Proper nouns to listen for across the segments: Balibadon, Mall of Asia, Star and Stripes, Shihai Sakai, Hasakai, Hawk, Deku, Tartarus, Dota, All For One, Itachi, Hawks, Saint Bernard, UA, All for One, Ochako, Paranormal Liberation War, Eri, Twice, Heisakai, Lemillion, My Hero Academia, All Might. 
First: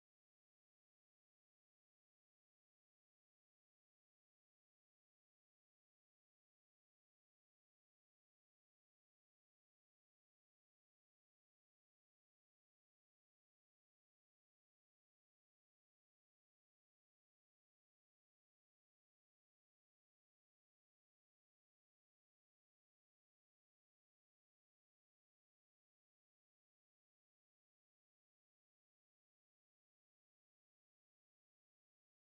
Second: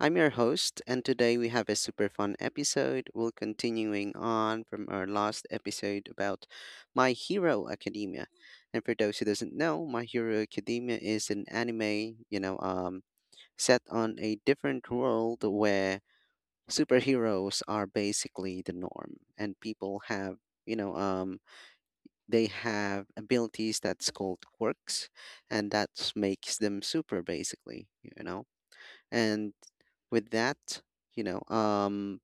I'm your host, and today we have a super fun episode. We're continuing on from our last episode about My Hero Academia. And for those who doesn't know, My Hero Academia is an anime, set on a different world where superheroes are basically the norm, and people have, you know, they have abilities that's called quirks, and that makes them super basically. And with that, you know, um,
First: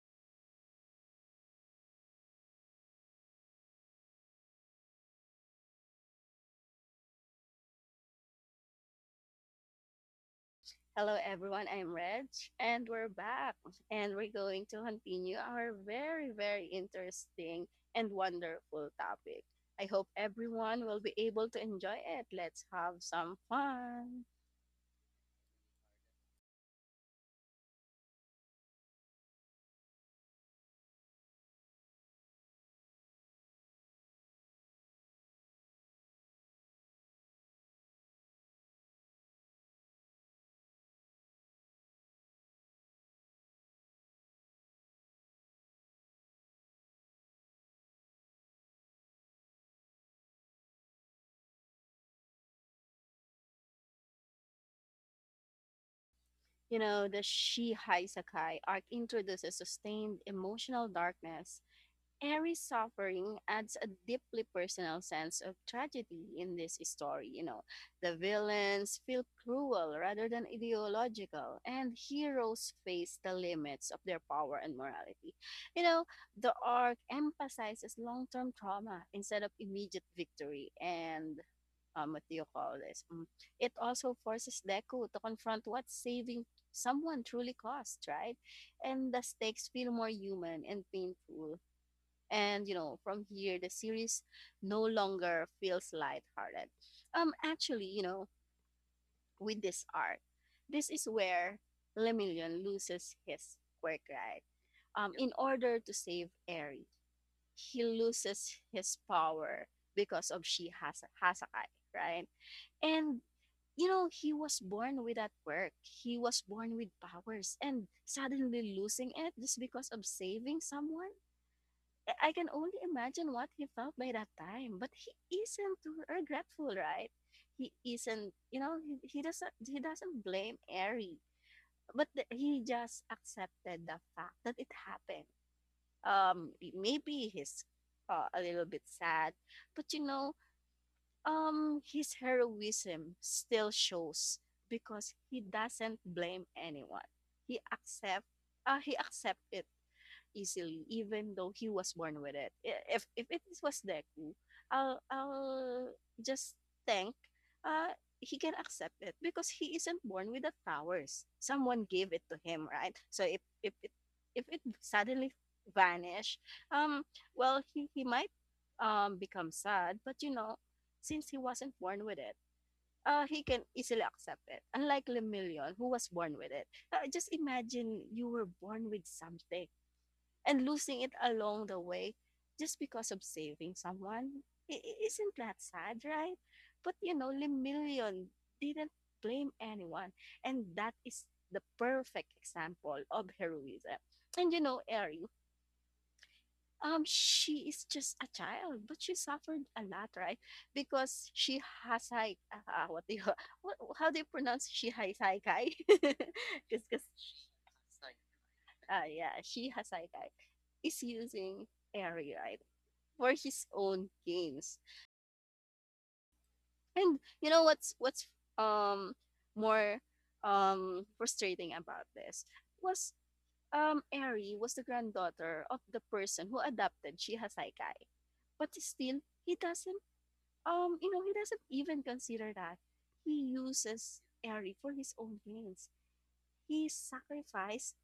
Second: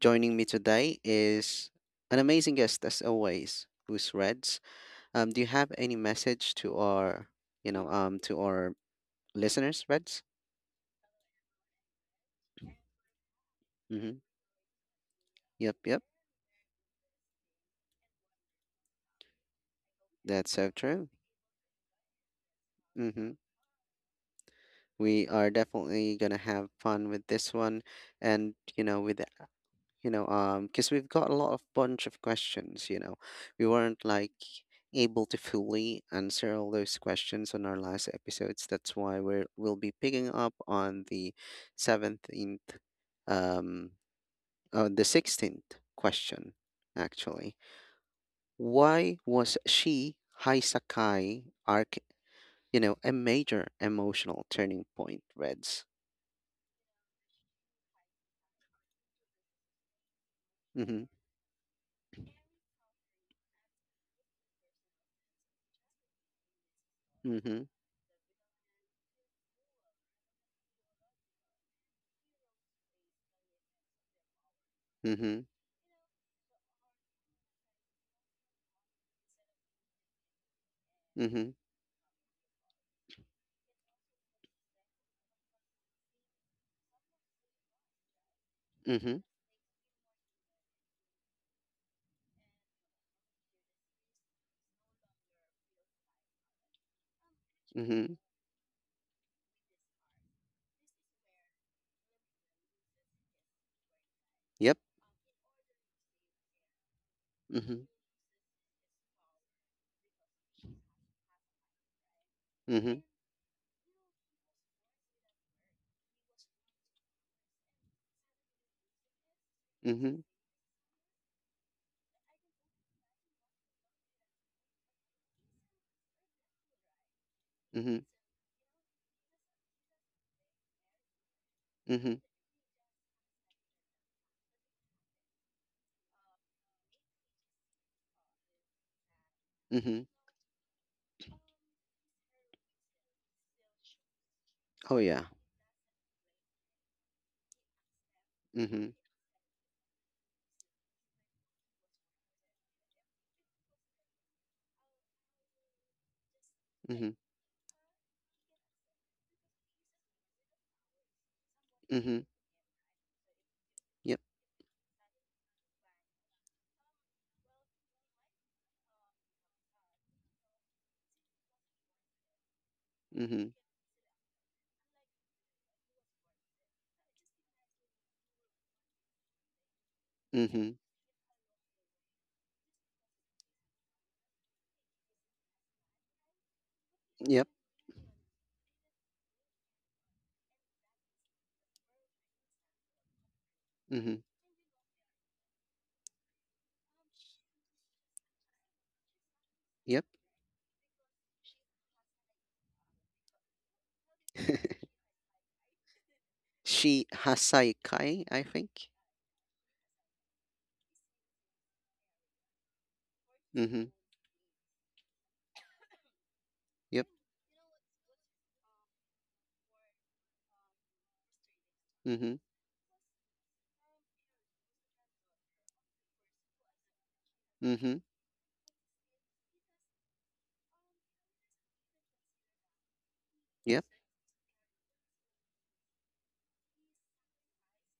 joining me today is an amazing guest as always, who's Reds. Do you have any message to our listeners, Reds? Hello, everyone. I'm Reg, and we're back. Mm-hmm. And we're going to continue our Yep, yep. very, very interesting and wonderful topic. I hope That's so everyone will true. be able to enjoy it. Let's have Mm-hmm. some fun. We are definitely gonna have fun with this one, and you know, with you know because we've got a lot of bunch of questions. We weren't like able to fully answer all those questions on our last episodes. That's why we'll be picking up on the 17th, um the 16th question, actually. Why was she Heisakai arc, a major emotional turning point, Reds? You know, the Shihai Sakai arc introduces sustained emotional Mhm. darkness. Every suffering adds a deeply personal sense of tragedy in this story. You know, Mhm. the villains feel cruel rather than ideological, and heroes face the limits of their power and morality. Mhm. You know, the arc emphasizes long term trauma instead of immediate victory and. Mhm. What do you call this? Mm, It also forces Deku to confront what saving someone truly cost, right? And the Mhm. stakes feel more human and painful, and from here the series no longer feels lighthearted. Actually, Mhm. With this arc, this is where Lemillion loses his quirk, right? Yep. In order to save Eri, he Mhm. loses his power because of she has Hasakai, right? And he was born with that work. He was born with powers and suddenly losing it just because of Mhm. saving someone. I can only imagine what he felt by that time. But he isn't regretful, right? He Mhm, isn't. He doesn't blame Ari, but mhm, he just accepted the fact that it happened. Maybe he's a little bit sad, but mhm. His heroism still shows Oh, because yeah. he doesn't blame anyone. He accept, he Mhm, accept it easily, even though he was born with it. If it was Deku, I'll just think mhm, uh he can accept it because he isn't born with the powers. Someone gave it mhm. to him, right? So if if it Yep. if it suddenly vanish, um, well he might become sad, but since he wasn't born with it, he Mhm, can easily accept it. Unlike Lemillion, who was born with it. Just imagine you were born with something and mhm. losing it along the way just because of saving someone. Isn't that sad, right? But Yep. Lemillion didn't blame anyone, and that is the perfect example of heroism. Mhm, And Eri, she is just a child, but she suffered a yep. lot, right? Because she has like what do you what, how do you pronounce she has like just because She Hasai Kai, I think. Yeah, she Hasaikai is using Airy right for his Mhm, own games. yep. And you know what's um more frustrating about Mhm, this was Airy was the granddaughter of the person who adopted she mhm. Hasaikai. But still he doesn't even consider that. He Yep. uses Airy for his own games. He sacrificed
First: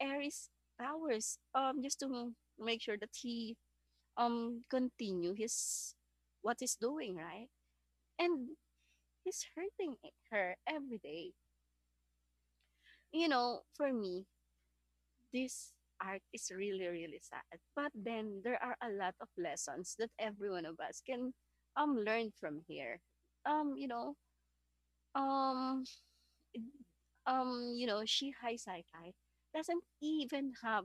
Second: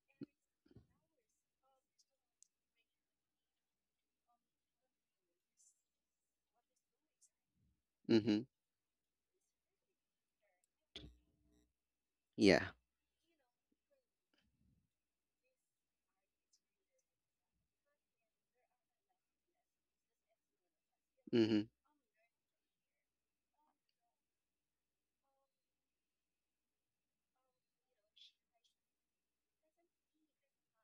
Ares hours just to make sure that he continue his what he's doing, right. Mhm. And he's hurting her every day. Yeah. For me, this art is really really sad, but then there are a lot of lessons that every one of us can Mhm. Learn from here. um you know um Shihai Saikai doesn't even have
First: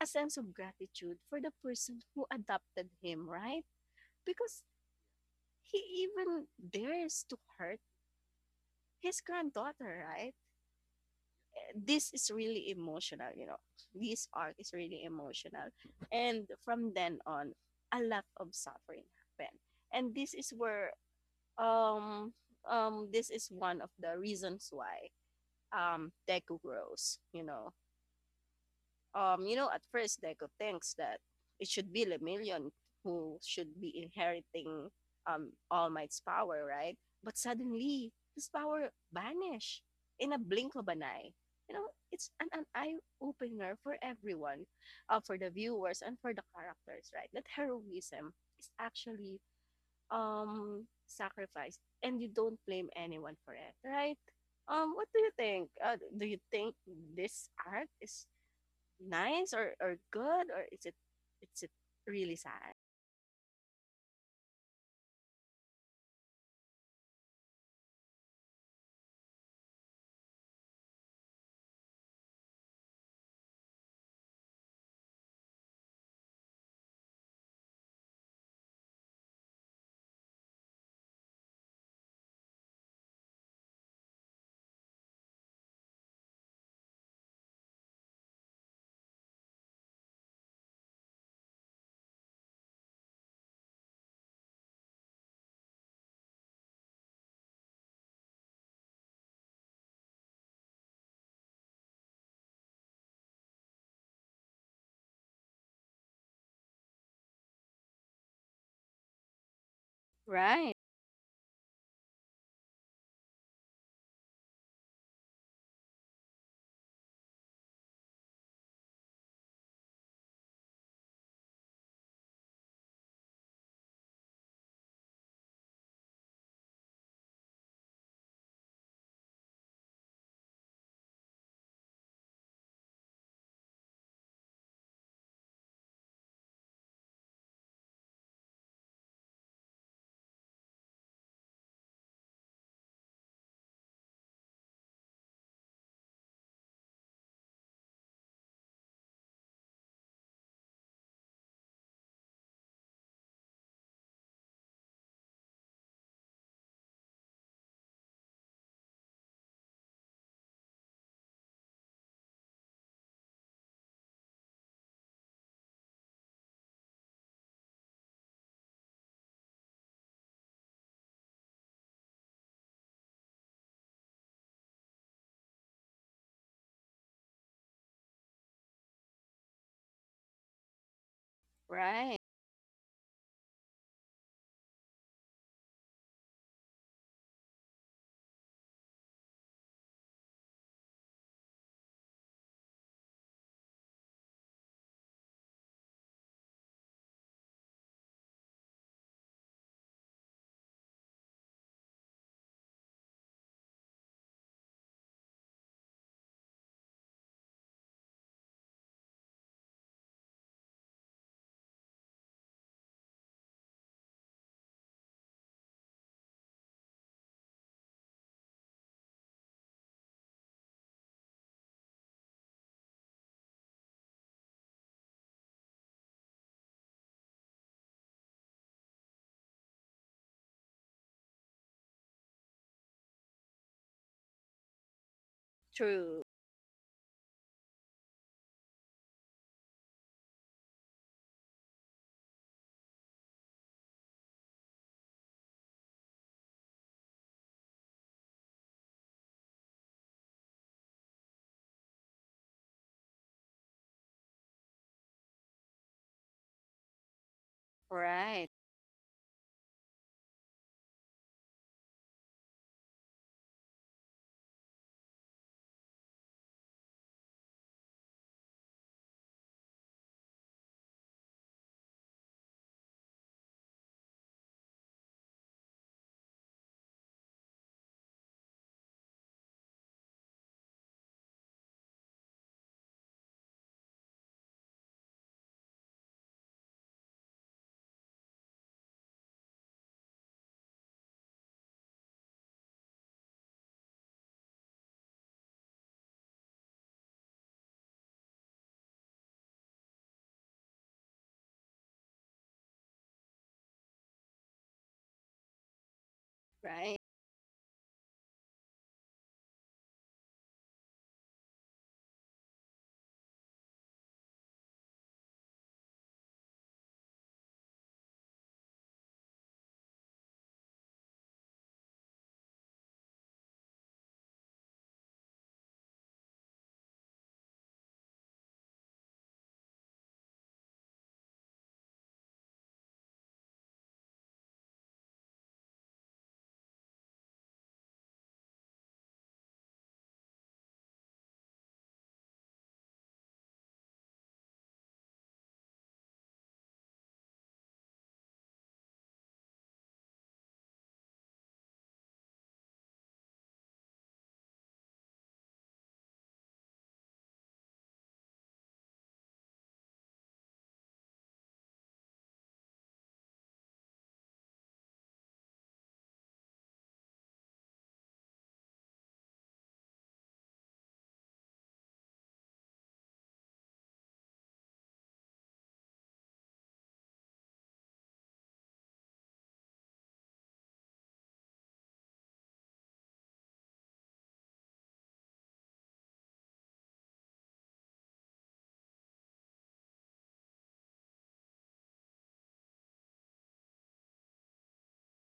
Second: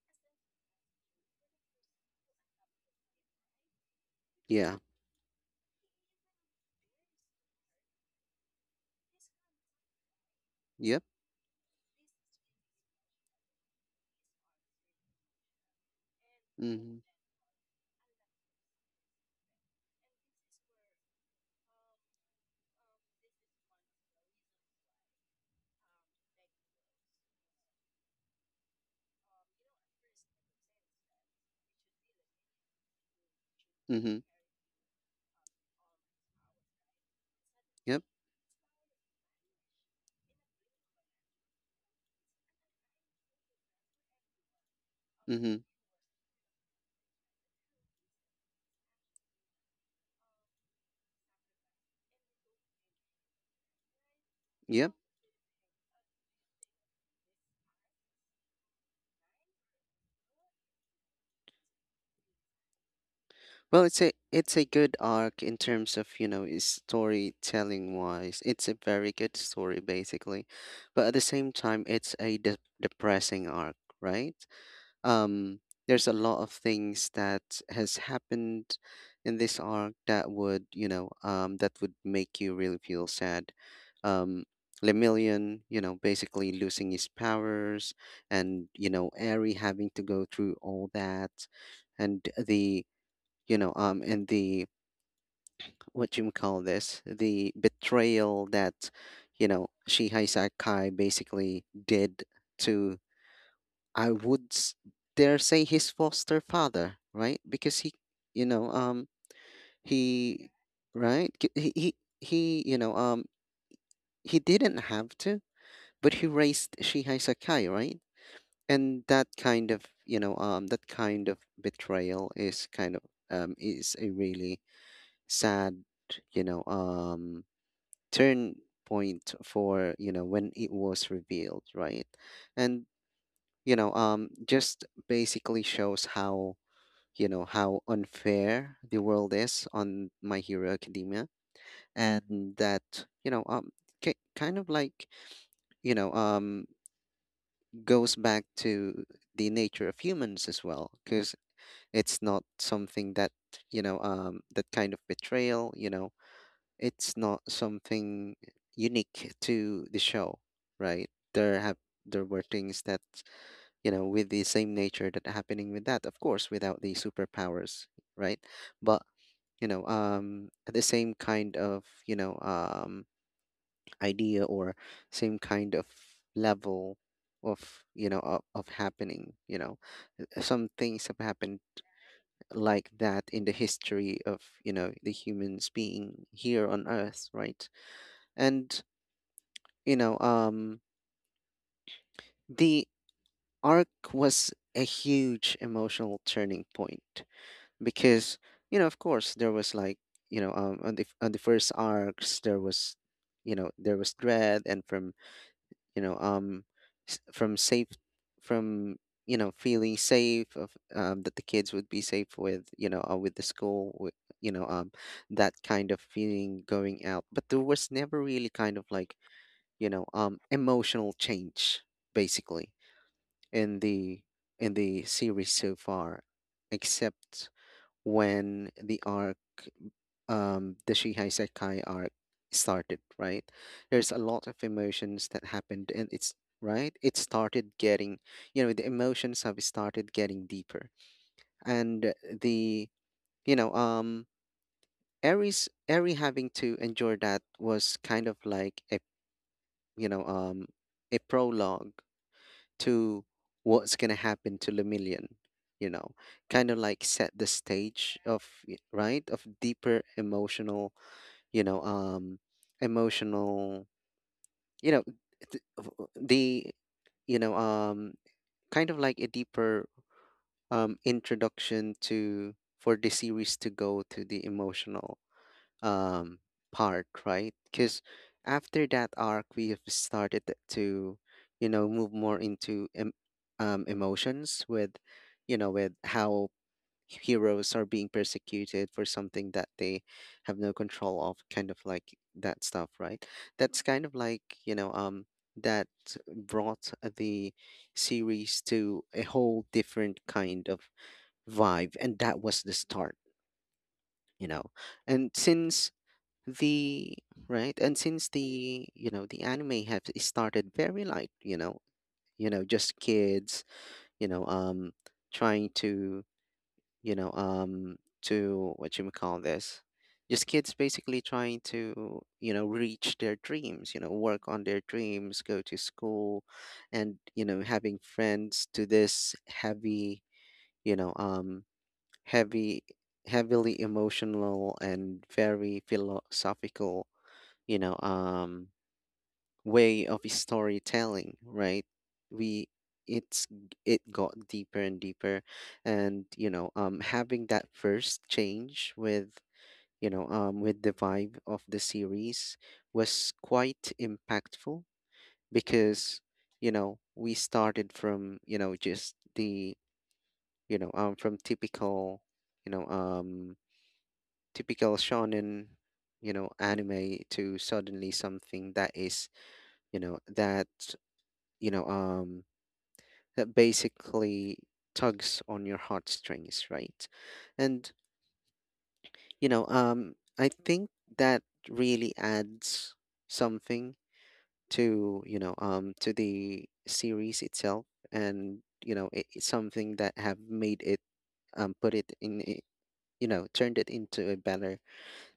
a sense of gratitude for the person who adopted him, right? Because Yeah. he even dares to hurt his granddaughter, right? Yep. This is really emotional, you know. This arc is really emotional. And from Mhm. then on, a lot of suffering happened. And this is where um this is one of the reasons why Deku grows. At first, Deco thinks that it should be Lemillion who should be Mhm. inheriting All Might's power, right? But Yep. suddenly his power vanished in a blink of an eye. You know, it's an eye opener for everyone, for the Mhm. viewers and for the characters, right? That heroism is actually sacrifice, and you don't blame anyone for it, right? Yep. What do you think? Do you think this arc is nice or good, or is it really sad? Well, it's a good arc in terms of, is storytelling wise. It's a very good story basically. But at the same time, it's a de depressing arc, right? um there's a lot of things that has happened in this arc that would make you really feel sad um Lemillion, basically losing his powers, and Aerie having to go through all that, and the what you call this, the betrayal that, Shihai Sakai basically did to, I would dare say, his foster father, right? Because you know, um, he, Right. right? He, you know, um, he didn't have to, but he raised Shihai Sakai, right? And that kind of betrayal is is a really sad, you know, um, turn point for, when it was revealed, right? And, just basically shows how unfair the world is on My Hero Academia, and that, you know, ki kind of like, you know, um, goes back to the nature of humans as well, because it's not something that, that kind of betrayal, it's not something unique to the show, right? There were things that, with the same nature, that happening with, that of course without the superpowers, right? But the same kind of, idea, or same kind of level of, of happening, uh, some things have happened Right. like that in the history of, the humans being here on earth, right? And, you know um the arc was a huge emotional turning point, because, of course, there was like, on the, on the first arcs, there was, there was dread, and from, you know um from safe, from, feeling safe of, that the kids would be safe with, with the school, with, you know um that kind of feeling going out. But there was never really kind of like, emotional change, basically, in the, in the series so far, except when the arc, the Shihai Sekai arc started, right? There's a lot of emotions that happened, and True. it's right. It started getting, the emotions have started getting deeper, and the, you know, um, Aries having to endure that, was kind of like a, you know, um, a prologue to what's going to happen to Lumillion, you know, kind of like set the stage of, Right. y- right, of deeper emotional, you know, um, emotional, you know, th- of- the, you know, kind of like a deeper, introduction to, for the series to go to the emotional, um part, right? Because after that arc, we have started to, move more into emotions with, with how heroes are being persecuted for something that they have no control of, kind of like that stuff, right? That's kind of like, that brought the series to a whole different kind of vibe, and that was the start, you know. And since Right. the, right, and since, the the anime have started very light, just kids, you know um trying to, you know um to what you would call this, just kids basically trying to, reach their dreams, work on their dreams, go to school and, having friends, to this heavy, you know um heavy, heavily emotional and very philosophical, you know um way of storytelling, right? we It got deeper and deeper, and, having that first change with, with the vibe of the series, was quite impactful, because, we started from, just the, from typical, you know um typical shonen, anime to suddenly something that is, that, you know um that basically tugs on your heartstrings, right? And, I think that really adds something to, to the series itself, and, it's something that have made it, put it in turned it into a better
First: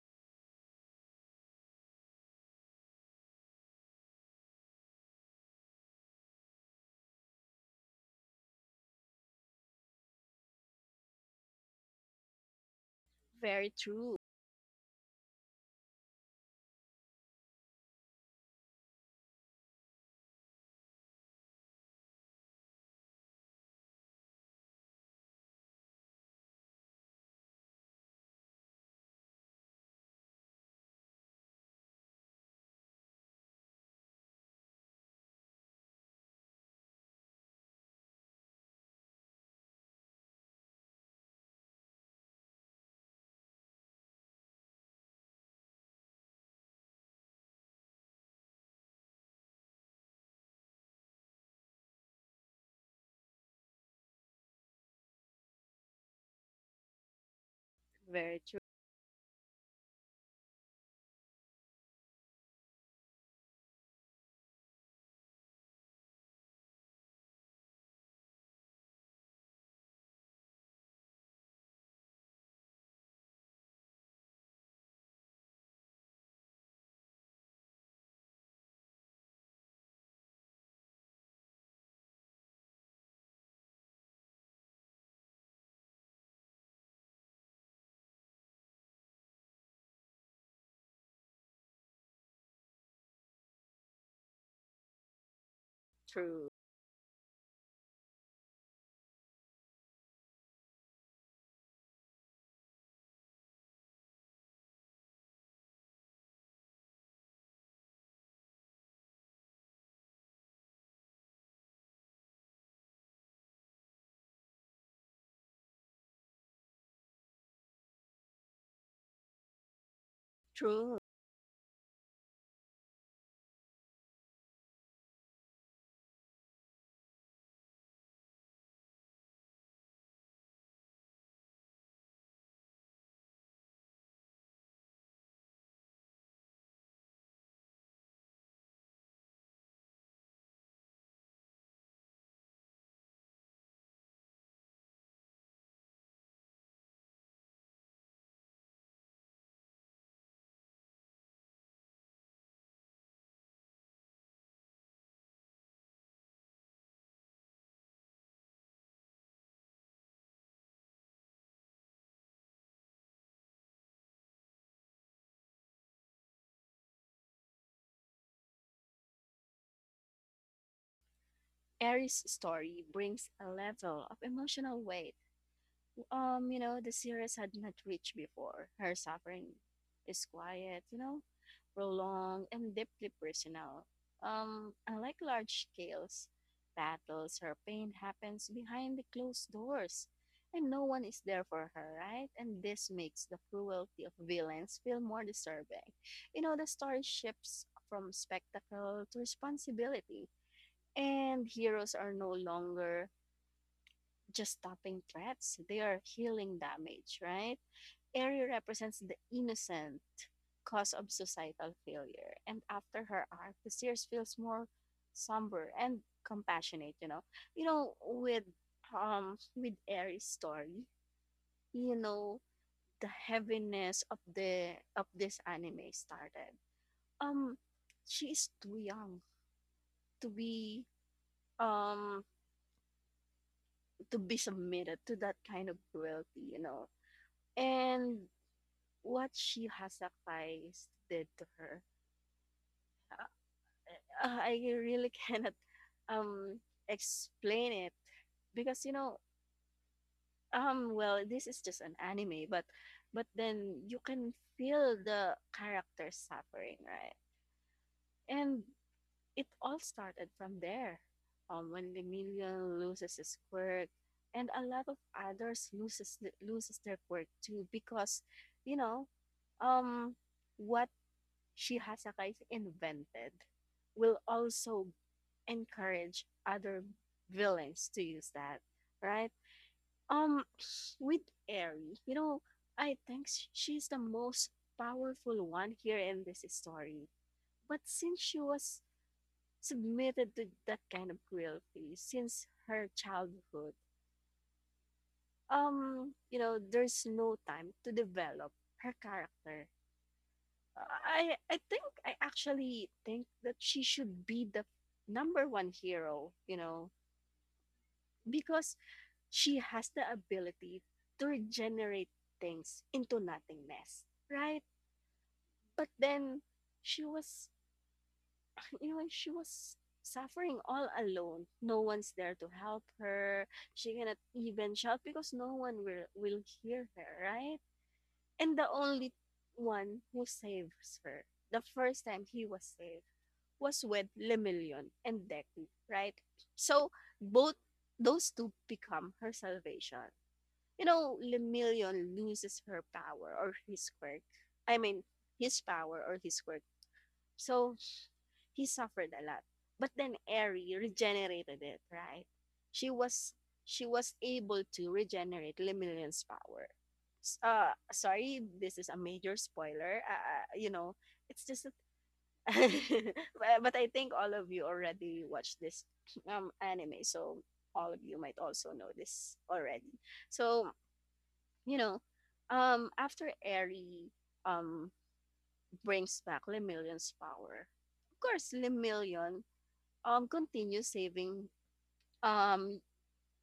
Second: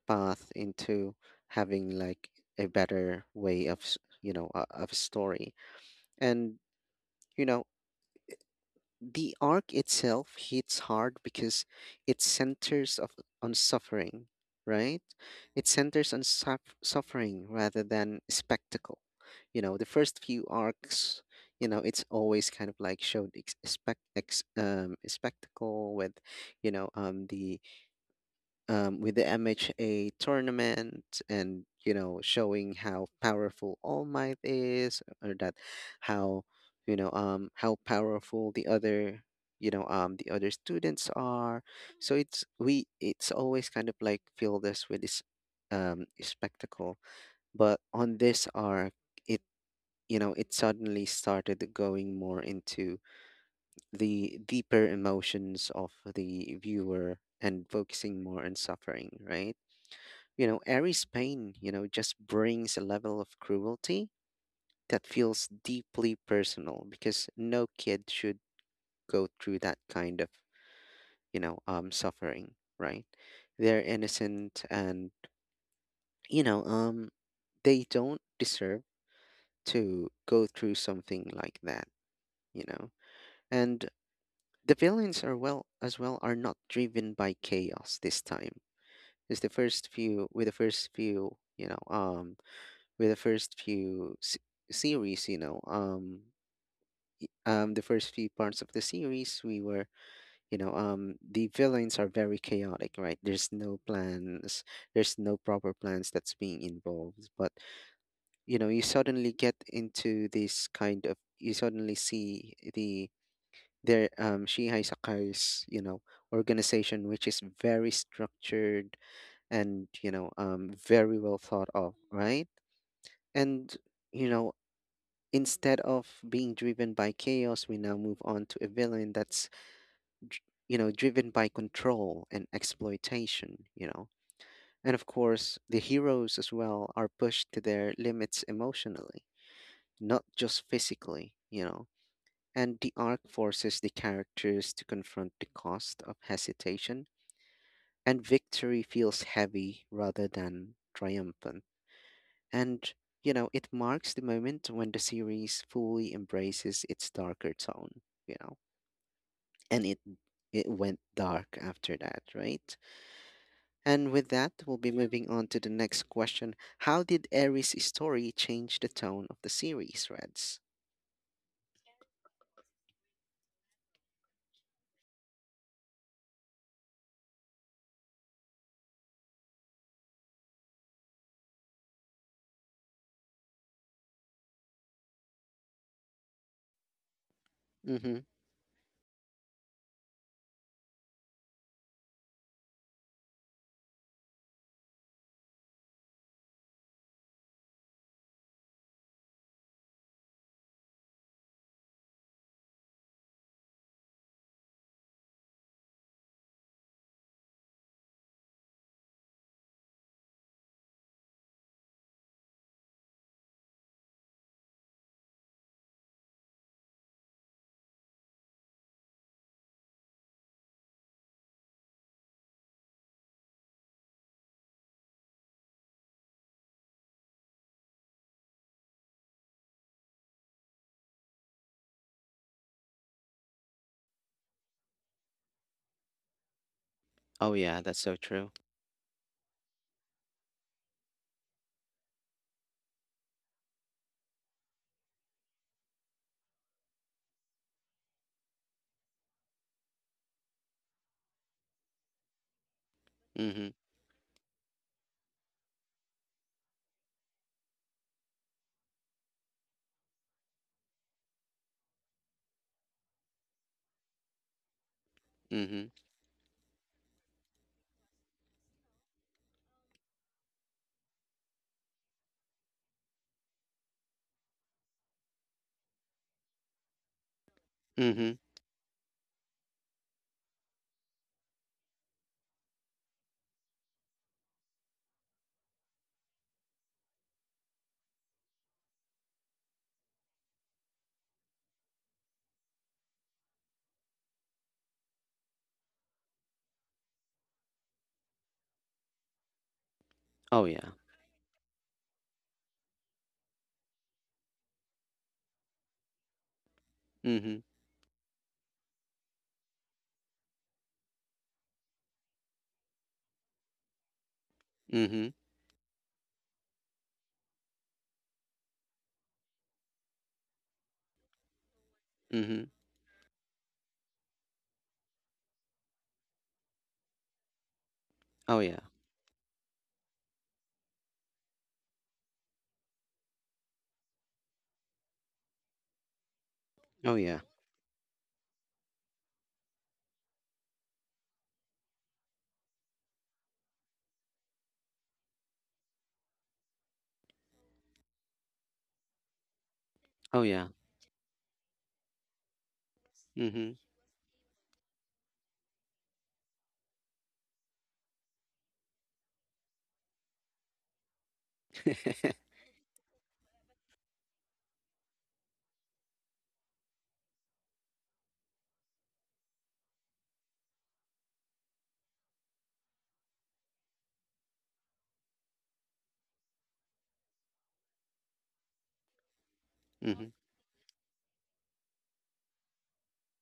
path, into having like a better way of of story. And, you know, the arc itself hits hard because it centers on Very true. suffering, right? It centers on suffering rather than spectacle. You know, the first few arcs, it's always kind of like showed spectacle with, you know, the with the MHA tournament, and, showing how powerful All Might is, or that how, how powerful the other, the other students are, so it's always kind of like filled us with this, spectacle. But on this arc, it, it suddenly started going more into the deeper emotions of the viewer, and focusing Very more on true. suffering, right? You know, Aries' pain, you know, just brings a level of cruelty that feels deeply personal, because no kid should go through that kind of, suffering, right? They're innocent, and, you know, um, they don't deserve to go through something like that, you know? And the villains, are well, as well, are not driven by chaos this time. Is the first few, with the first few, with the first series, True. The first few parts of the series, we were, the villains are very chaotic, right? There's no plans, there's no proper plans that's being involved. But, you suddenly get into this kind of, you suddenly see the, their, Shihai Sakai's, organization, which is very structured, and, True. very well thought of, right? And, you know, instead of being driven by chaos, we now move on to a villain that's, dr- driven by control and exploitation, you know. And of course, the heroes as well are pushed to their limits emotionally, not just physically, you know. And the arc forces the characters to confront the cost of hesitation, and victory feels heavy rather than triumphant. And, you know, it marks the moment when the series fully embraces its darker tone, you know, and it went dark after that, right? And with that, we'll be moving on to the next question. How did Aries' story change the tone of the series, Reds? Aries' story brings a level of emotional weight the series had not reached before. Her suffering is quiet, prolonged and deeply personal. Unlike large scales battles, her pain Mm-hmm. happens behind the closed doors, and no one is there for her, right? And this makes the cruelty of villains feel more disturbing. You know, the story shifts from spectacle to responsibility, and heroes are no longer just stopping threats, they are healing damage, right? Eri represents the innocent cause of societal failure. And after her arc, the series feels more somber and compassionate. You know, with with Eri's story, you know, the heaviness of the of this anime started. Um she is too young to be um to be submitted to that kind of cruelty. Oh yeah, that's so And true. what she sacrificed did to her. I really cannot um, explain it, because well, this is just an anime, but Mm-hmm. then you can feel the characters suffering, right. And it all started from there when Emilian loses his quirk, and a lot of others Mm-hmm. loses their quirk too, because you know um what She has Shihasakai invented will also encourage other villains to use Mm-hmm. that, right? Um, with Eri, I think she's the most powerful one here in this story. But since she was submitted to that kind of cruelty since her childhood, there's no time to develop her character. Oh yeah. I actually think that she should be the number one hero, Mm-hmm. because she has the ability to regenerate things into nothingness, right? Mm-hmm. But then she was, you know, she was suffering all alone. No one's there to Mm-hmm. help her. She cannot even shout because no one will hear her, right? And Oh the yeah. only one who saves her the first time he was saved was with Lemillion and Deku, right? So Oh yeah. both those two become her salvation. You know, Lemillion loses her power or his quirk. I mean, his power or his quirk. So he suffered a lot. But then Oh Eri yeah. regenerated it, right? She was Mm-hmm. she was able to regenerate Lemillion's power. Sorry, this is a major spoiler. It's just but I think all of you already watched this anime, so all of you might also know this already. So you know, after Eri um brings back Lemillion's power, of course Lemillion Mm-hmm. continues saving um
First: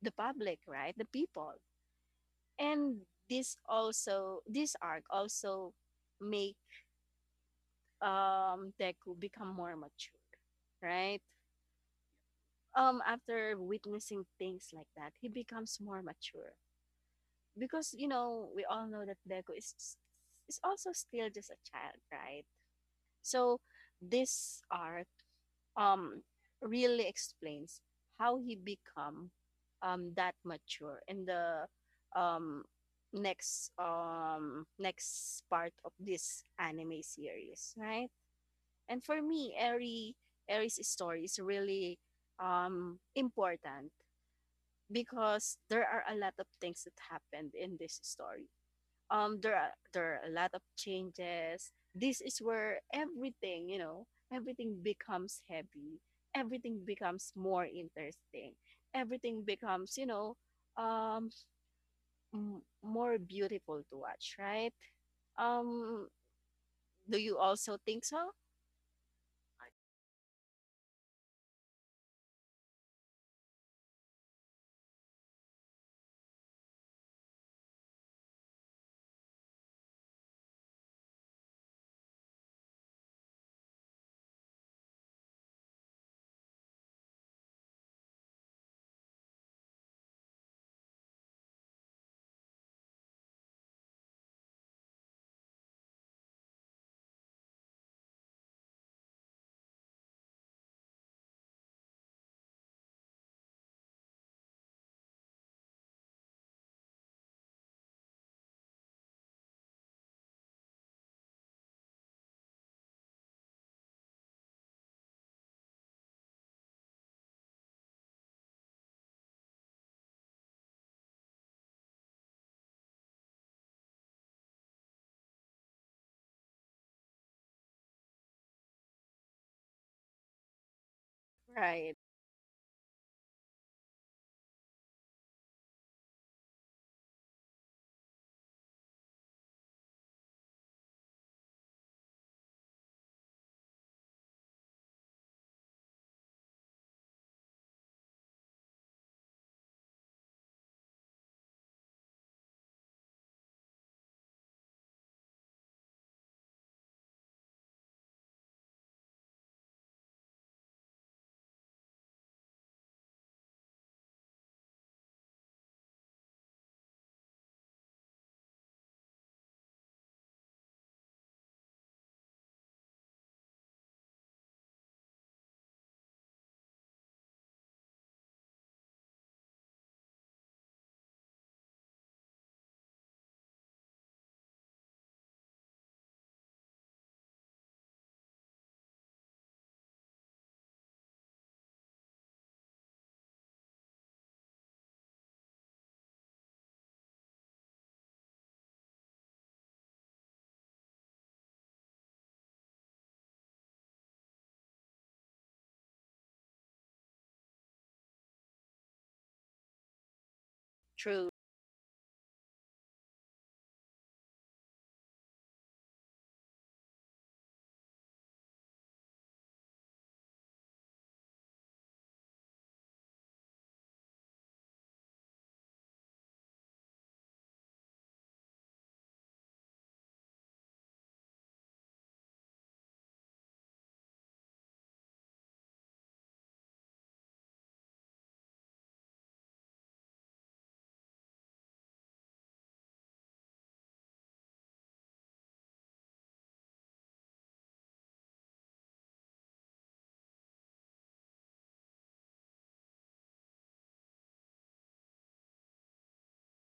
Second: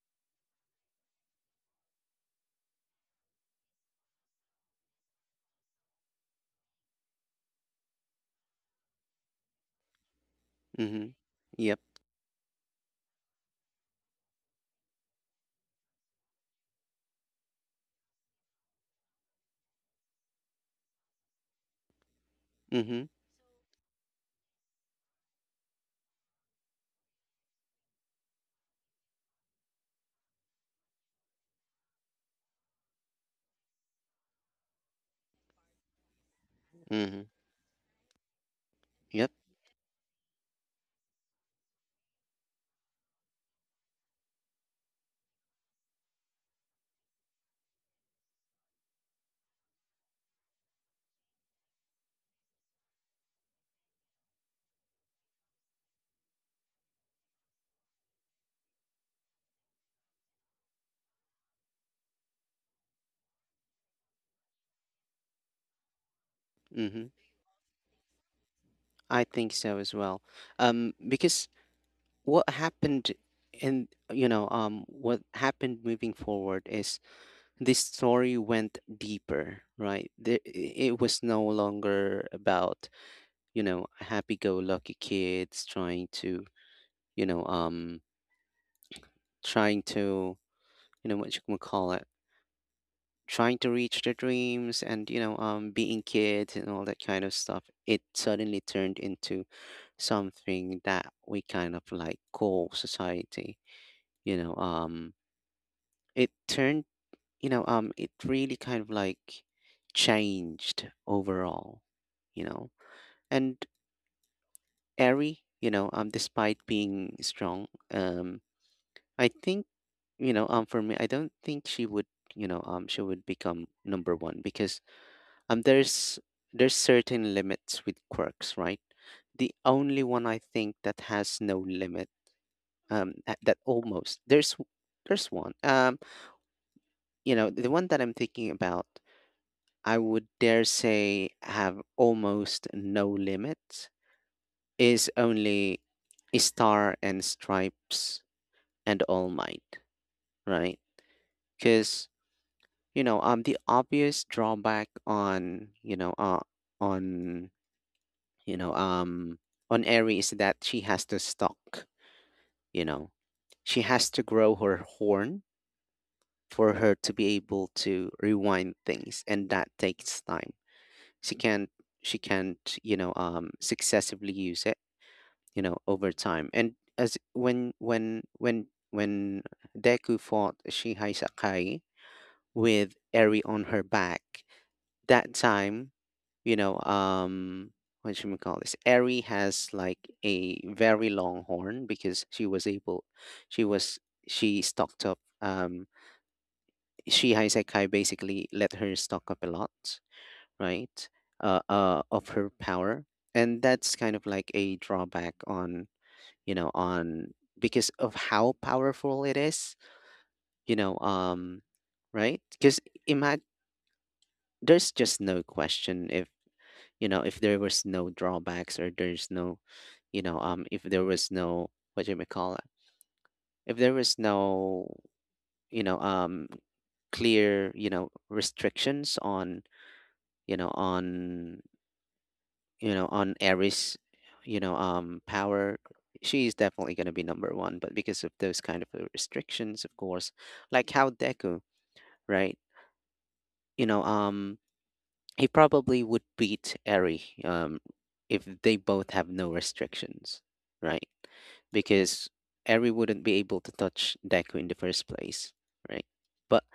the public, right, the people. And this arc also make Deku become more mature, Mm-hmm. right? Yep. After witnessing things like that, he becomes more mature, because we all know that Deco is also still just a child, right. Mm-hmm. So this art um really explains how he become that mature in the um next part of this anime Mm-hmm. series, right. And for Yep. me, Eri's story is really important, because there are a lot of things that happened in this story. There are a lot of changes. This is where everything becomes heavy. Everything becomes more interesting. Everything becomes, um, more beautiful to watch, right? Um, Mm-hmm. do you also think so? I think so as well. Because what happened in, what happened moving forward is, this story went deeper, right? It was no longer about happy-go-lucky kids trying to you know um trying to what you can call it, trying to reach their dreams, and being kids and all that kind of stuff. It suddenly turned into something that we kind of like call society. you know um it turned, it really kind of like changed overall, you know and airy, despite being strong. um I think, for me, I don't think she would, she would become number one because Um, there's there's certain limits with quirks, right? The only one I think that has no Right. limit, that almost, there's one. The one that I'm thinking about, I would dare say have almost no limit is only Star and Stripes and All Might, right? Because the obvious drawback on, on you know, um, on Eri is that she has to stalk, you know, she has to grow her horn for her to be able to rewind things, and that takes time. She can't, she can't, successively use it, over time. And as when Deku fought Shihai Sakai with Eri on her back, that time. you know, um, what should we call this? Eri has like a very long horn because she was able, she was, she stocked up. Shihai Sekai basically let her stock up a lot, right? Of her power. And that's kind of like a drawback on, you know, on because of how powerful it is, you know, True. um, right? Because imagine there's just no question. If if there was no drawbacks, or there's no, if there was no, what do you may call it, if there was no, you know um clear, restrictions on, you know on on Aries, power, she's definitely going to be number one. But because of those kind of, restrictions, of course, like how Deku, right? you know um He probably would beat Eri, if they both have no restrictions, right? Because Eri wouldn't be able to touch Deku in the first place, right? But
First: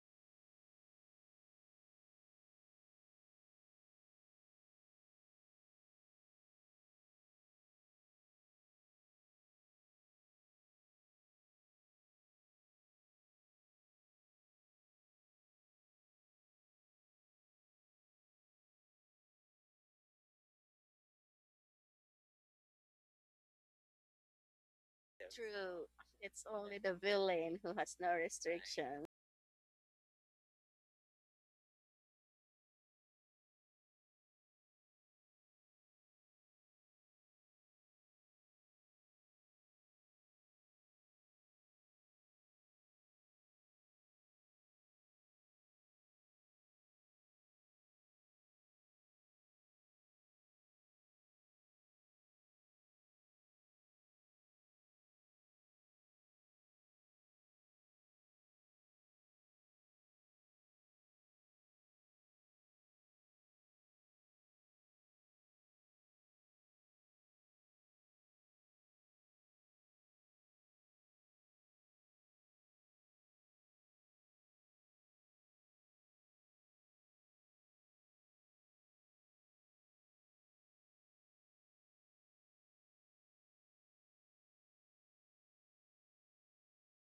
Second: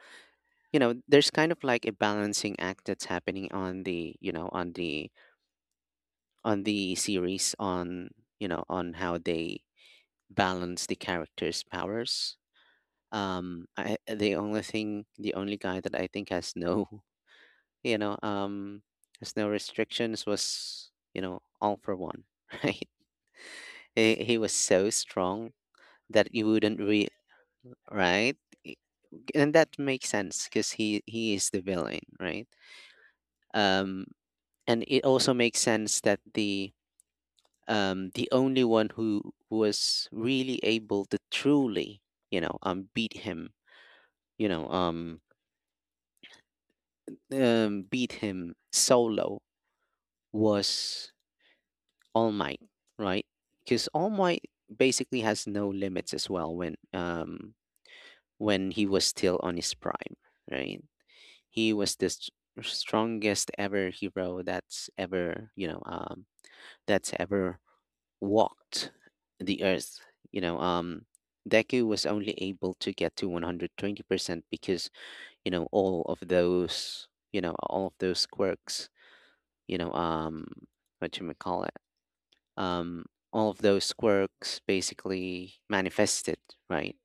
there's kind of like a balancing act that's happening on the, on the series, on, on how they balance the characters' powers. The only thing, the only guy that I think has no, you know, um, there's no restrictions, was, all for one, right? He was so strong True. that It's you only wouldn't the re, villain who has no right? I- restriction. And that makes sense because he is the villain, right? Um, and it also makes sense that the only one who was really able to truly, you know, um, beat him, you know, um, beat him solo was All Might, right? Because All Might basically has no limits as well, when he was still on his prime, right? He was the strongest ever hero that's ever, that's ever walked the earth. You know um Deku was only able to get to 120% because, all of those all of those quirks, you know um what you may call it, um, all of those quirks basically manifested, right?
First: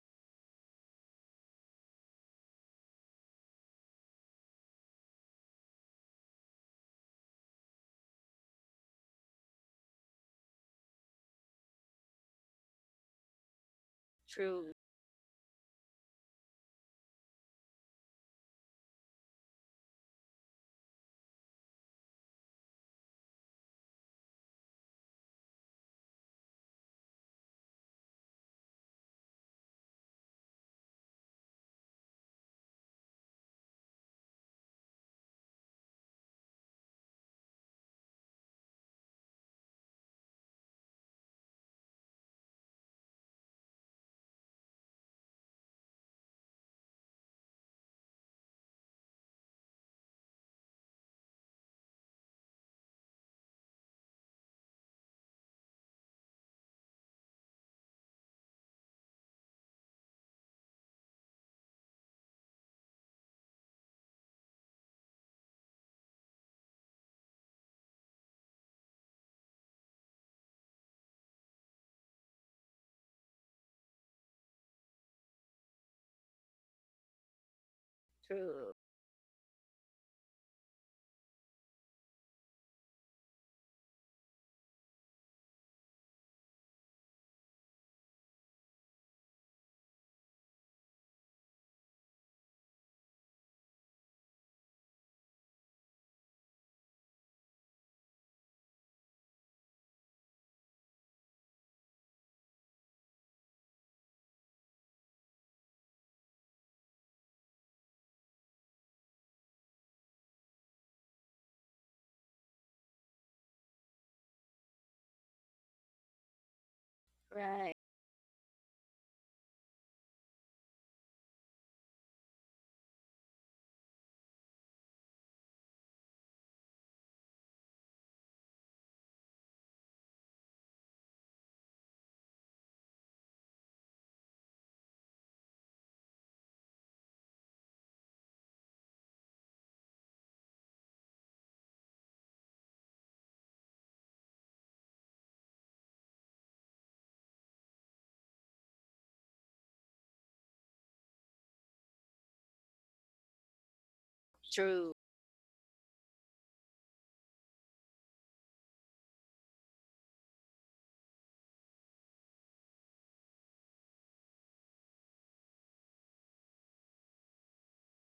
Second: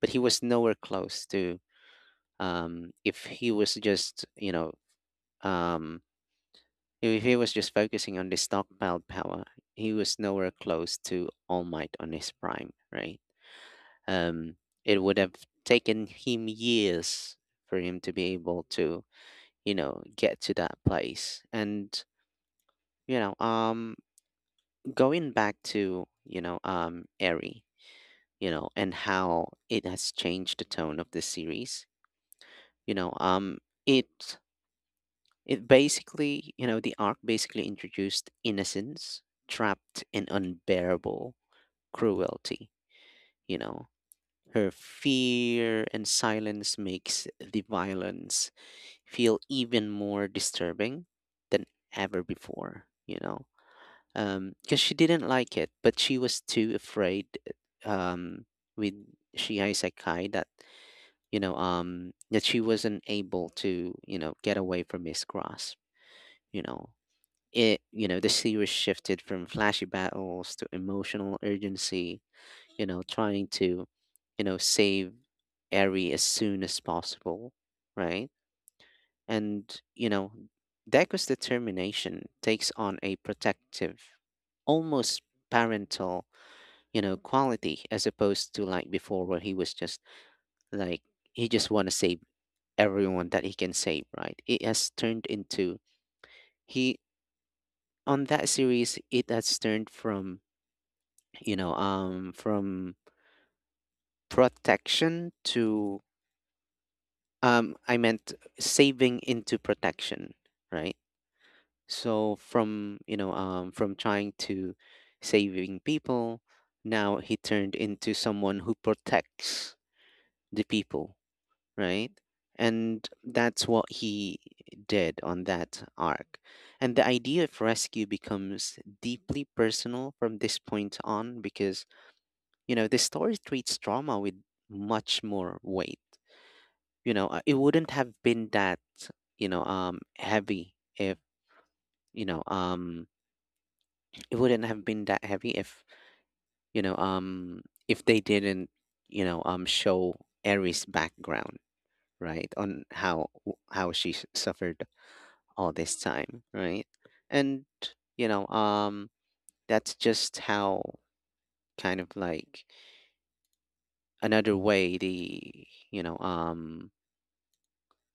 But he was nowhere close to, if he was just, you know, um, if he was just focusing on the stockpiled power. He was nowhere close to All Might on his prime, right? Um, True. it would have taken him years for him to be able to, get to that place. And, you know, um, going back to, Eri, and how it has changed the tone of the series. You know, um, it it basically, the arc basically introduced innocence trapped in unbearable cruelty. You know, Her fear and silence makes the violence feel even more disturbing than ever before. Because she didn't like it, but she was too afraid. Um, with Shihei Sekai, that that she wasn't able to, get away from his grasp. You know, the series shifted from flashy battles to emotional urgency. Trying to, save Eri as soon as possible, right? True. And, you know, Deku's determination takes on a protective, almost parental, quality as opposed to like before, where he was just like, he just want to save everyone that he can save, right? It has turned into, he, on that series it has turned from, from protection to, I meant saving into protection, right? So from, trying to saving people, now he turned Right. into someone who protects the people, right? And that's what he did on that arc. And the idea of rescue becomes deeply personal from this point on, because, the story treats trauma with much more weight. It wouldn't have been that, heavy if, you know, um, it wouldn't have been that heavy if, you know, um, if they didn't, show Aries' background, right, on how she suffered True. all this time, right? And, you know, um, that's just how, kind of like, another way the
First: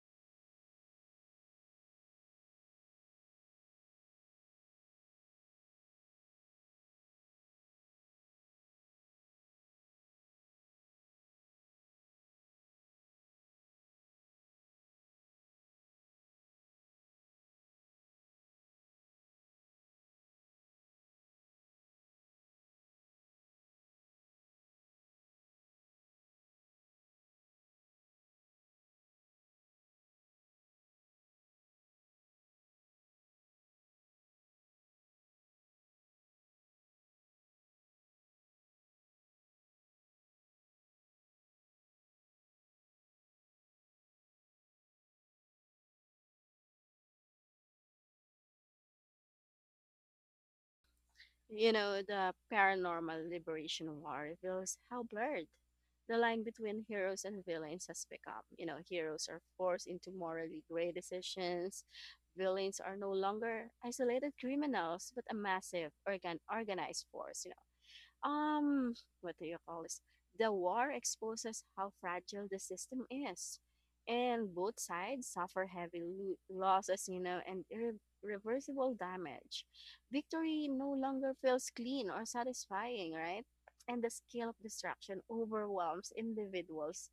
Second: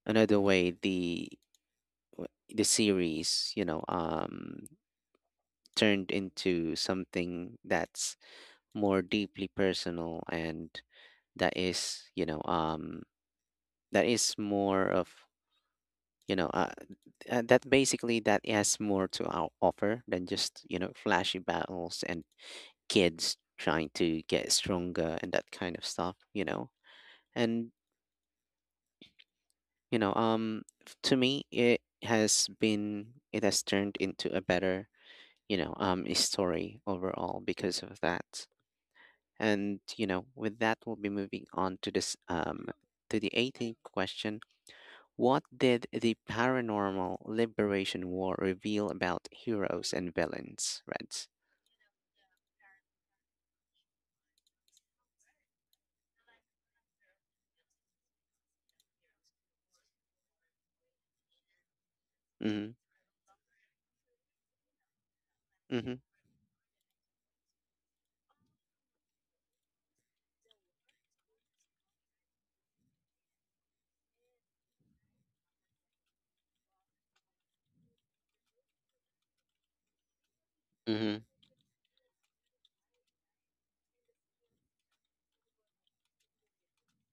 another way the the series, turned into something that's more deeply personal, and that is, that is more of, you know uh, that basically, that has more to our offer than just, flashy battles, and kids trying to get stronger, and that kind of stuff. And, to me, it has turned into a better, story overall because of that. And, with that, we'll be moving on to this, to the 18th question. What did the paranormal liberation war reveal about heroes and villains, Reds? You know, the paranormal liberation war reveals how blurred the line between heroes and villains has become. You know, heroes are forced into morally gray decisions. Mm-hmm. Villains are no longer isolated criminals, but a massive Mm-hmm. Organized force. Um what do you call this The war exposes how fragile the system is, and both sides suffer heavy losses, and irreversible damage. Victory no Mm-hmm. longer feels clean or satisfying, right. And the scale of destruction overwhelms individuals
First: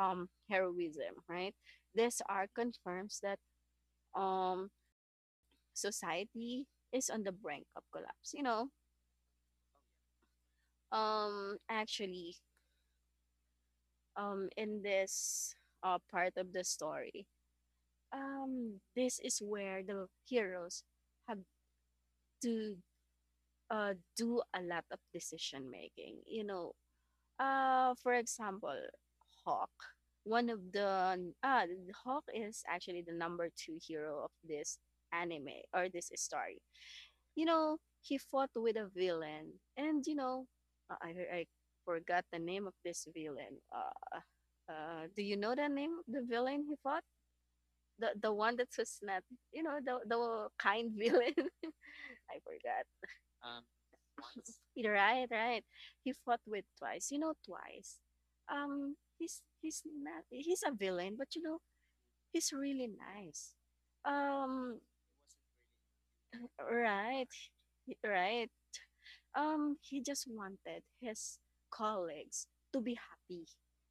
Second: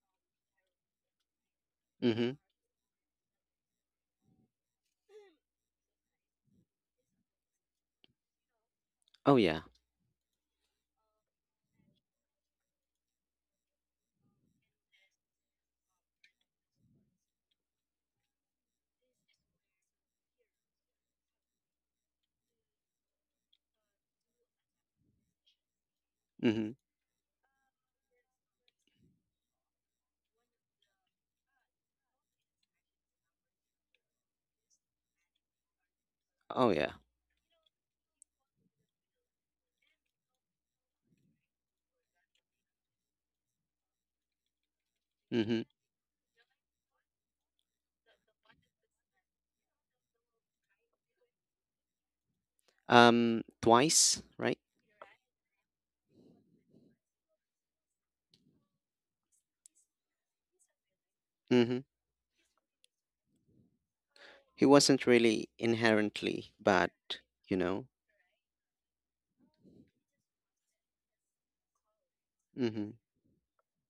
heroism, right. This Mm-hmm. arc confirms that um society is on the brink of collapse. Oh yeah. Actually, in this part of the story, this is where the heroes have to do a lot of decision making. Mm-hmm. For example, Hawk, one of the hawk is actually the number two hero of this anime or this story. Oh yeah. He fought with a villain. And, I forgot the name of this villain. Do you know Mm-hmm. the name of the villain he fought? The one that was not, the kind villain. I forgot. Twice, right? Right, right. He fought with twice. You know, twice. He's not, he's a villain, but Mm-hmm. he's really nice. He Um, wasn't really inherently bad, right, you know? right. He just wanted his colleagues to Mm-hmm. be happy.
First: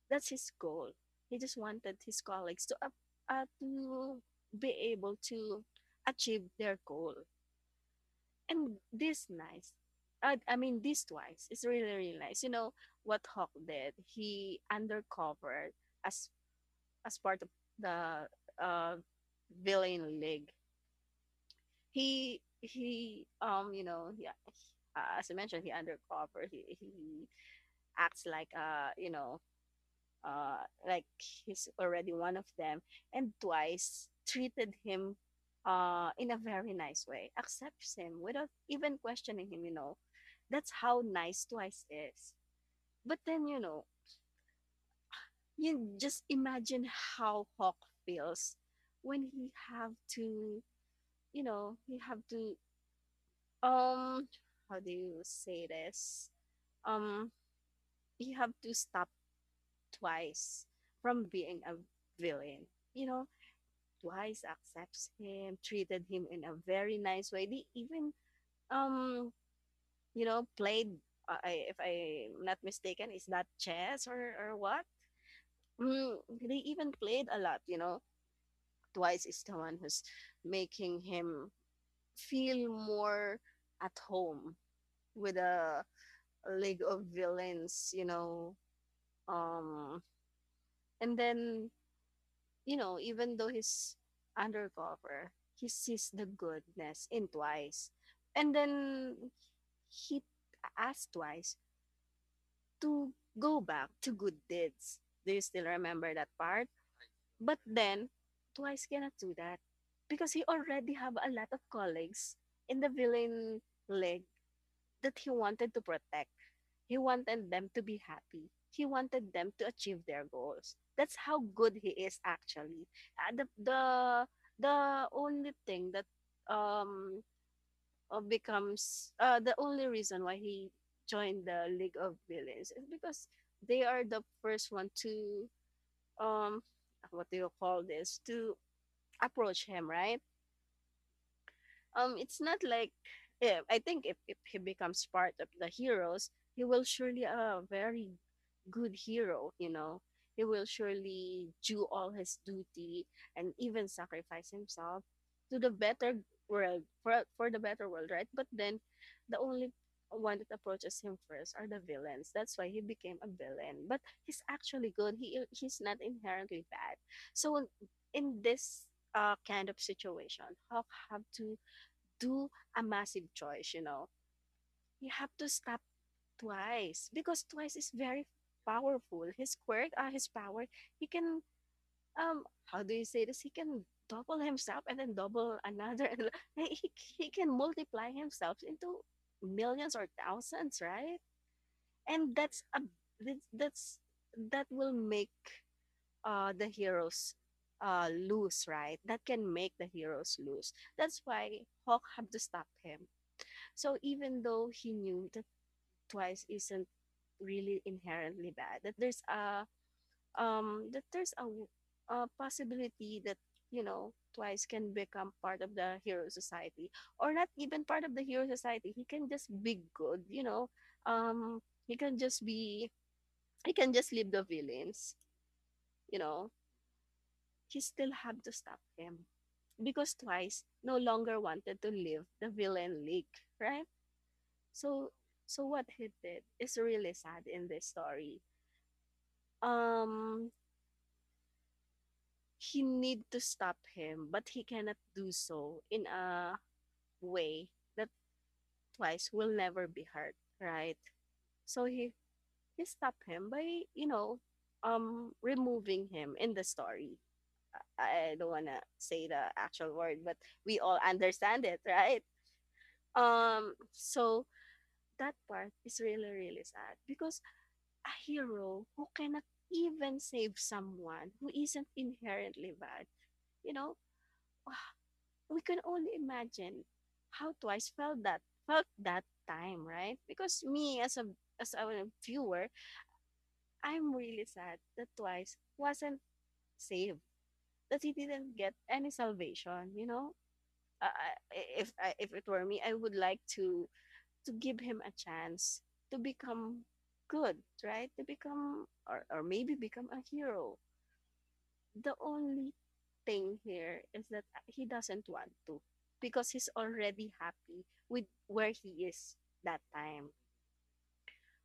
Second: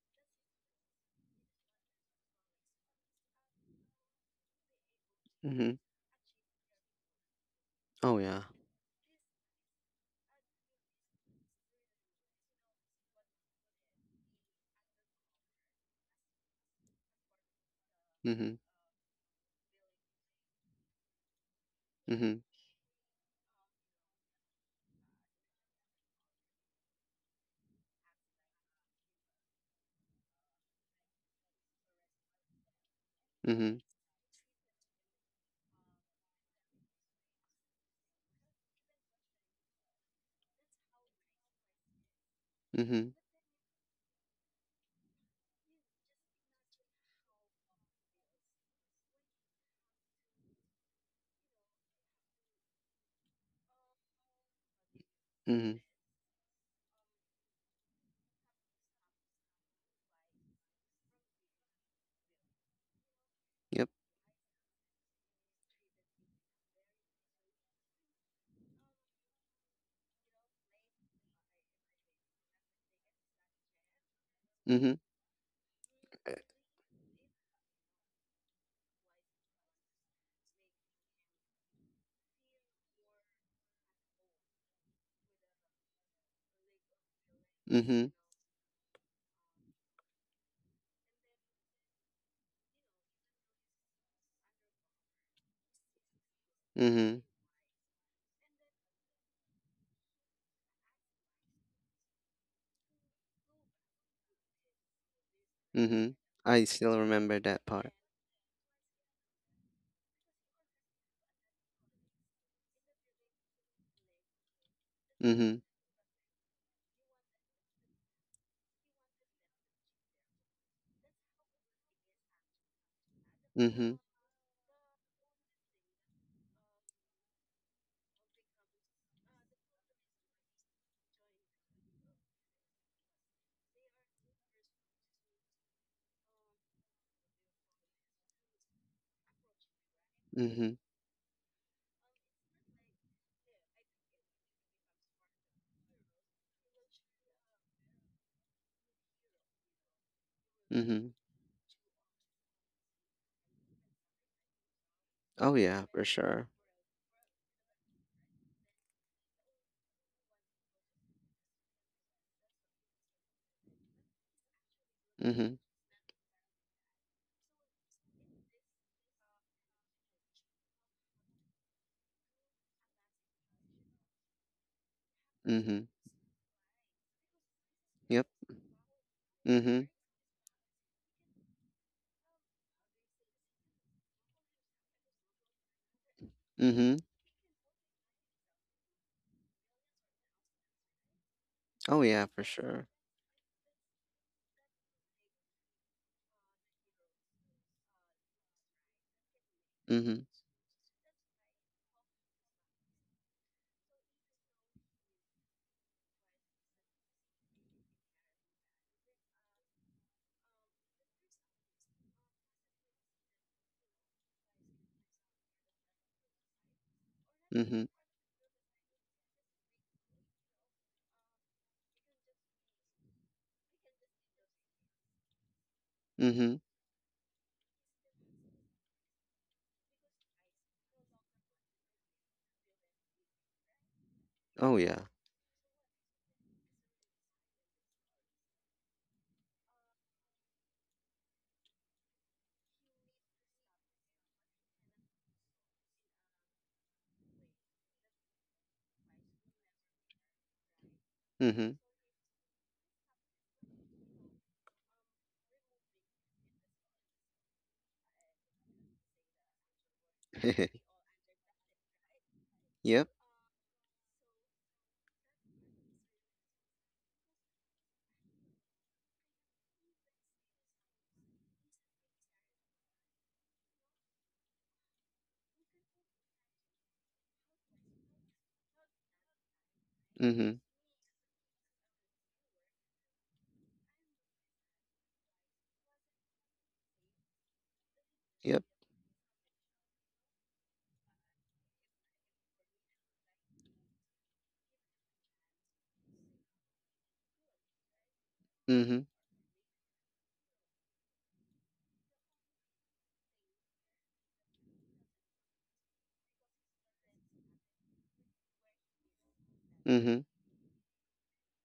That's his goal. He just wanted his colleagues to to be able to Mm-hmm. achieve their goal. Oh, yeah. And this nice, I mean, this twice is really really nice. You know what Hawk did? He undercover as part of the Mm-hmm. uh, villain league. Mm-hmm. He you know he, as I mentioned he undercover he acts like uh like he's already one of them, and Mm-hmm. twice treated him in a very nice way, accepts him without even questioning him, you know. That's how nice twice is. Mm-hmm. But then, you know, you just imagine how Hawk feels when he have to, you know, he have to, um how do you say Mm-hmm. this? um you have to stop twice from being a villain. You know, Yep. twice accepts him, treated him in a very nice way. They even, um, you know, played, I, if I'm not mistaken, is that chess or what? Mm-hmm. Mm, Eh. they even played a lot, you know. Twice is the one who's making him feel more at home with a league of villains, you Mm-hmm. know. Um, and then, you know, even though he's undercover, he sees the goodness Mm-hmm. in Twice. And then he asked Twice to go back to good deeds. Do you still Mm-hmm. remember that I part? still remember But that part. then Twice cannot do that because he already have a lot of colleagues in the villain league that he Mm-hmm. wanted to protect. He wanted them to be happy. He wanted them to achieve their goals. That's how good he is actually. The Mm-hmm. the only thing that um becomes the only reason why he joined the League of Villains is because they are the first one to um what do you call this, to approach him, right? Mm-hmm. It's not like, I think if he becomes part of the heroes, he will surely a very good hero, you know. He will Mm-hmm. surely do all his duty and even sacrifice himself Oh to the yeah, for better sure. world, for the better world, right? But then the only one that approaches him first are the villains. That's why he became a villain. But he's actually good. Mm-hmm. He's not inherently bad. So in this kind of situation, Hawk have to do a massive choice, you know. You have to stop Mm-hmm. twice because twice is very Yep. powerful. His Mm-hmm. quirk, his power, he can, how do you say this? He can double himself and then double another, and he Mm-hmm. he can multiply himself into millions or thousands, right? Oh yeah, And for sure. that's- that will make the heroes lose, right? That can make the Mm-hmm. heroes lose. That's why Hawk had to stop him. So even though he knew that twice isn't really inherently bad, that there's a that there's a possibility that, you know, twice can become part of the hero society, or not even Mm-hmm. part of the hero society. He can just be good, you know. Um, he can just be, he can just leave the villains, you know. Mm-hmm. He still have to stop him because twice no longer wanted to live the villain league, right? Oh yeah. So, what he did is really sad in this story. Um he need to stop him, but he cannot do so in a way that twice will never be hurt, right? Mm-hmm. So he stopped him by, you know, removing him in the story. I don't wanna say the actual word, but we all understand it, right? Yep. So that part is really really sad because a hero who cannot even save someone who isn't inherently bad. You know, ah, we can only imagine how twice felt that time, right? Mm-hmm. Because me as a as a viewer, I'm really sad that twice wasn't saved, that he didn't Yep. get any salvation. You know, uh, if I, if it were me, I would like to give him a chance to become good, right? To become, Mm-hmm. or maybe become a hero. The only thing here is that he doesn't want to because he's already happy with where he is that Mhm, time.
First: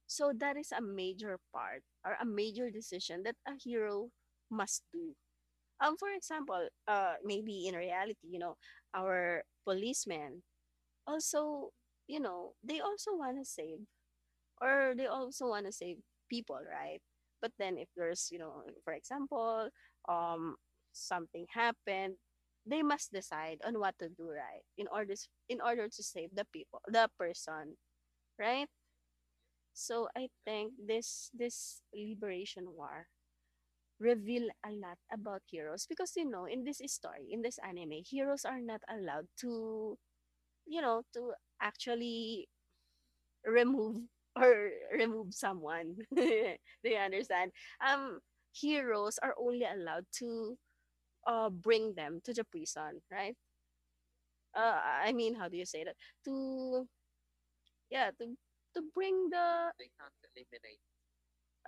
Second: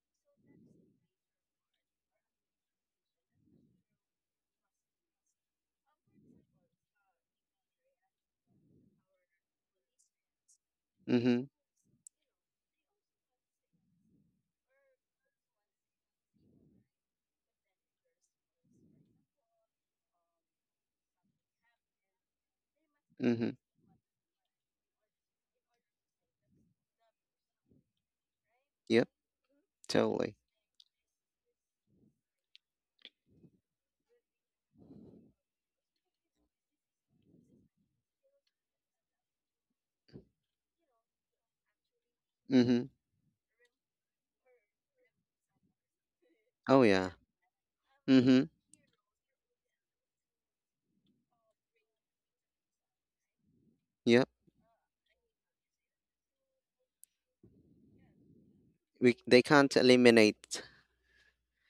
So that is a major part, or a major decision, that a hero must do. For example, maybe in reality, you know, our policemen mhm, also, you know, they also want to save, or they also want to save people, right? But then if there's, you know, for example, um, something happened, they must mhm. decide on what to do, right? In order, in order to save the people, the person, right? Yep, So I totally. think this liberation war reveal a lot about heroes because, you know, in this story, in this anime, heroes are not allowed to, you know, to actually Mhm. remove or remove someone. Do Oh you yeah. understand? Um, Mhm. Heroes are only allowed to bring them to the prison, right? Yep. Uh, I mean, how do you say that? To, yeah, to We bring they the— can't They can't eliminate. eliminate.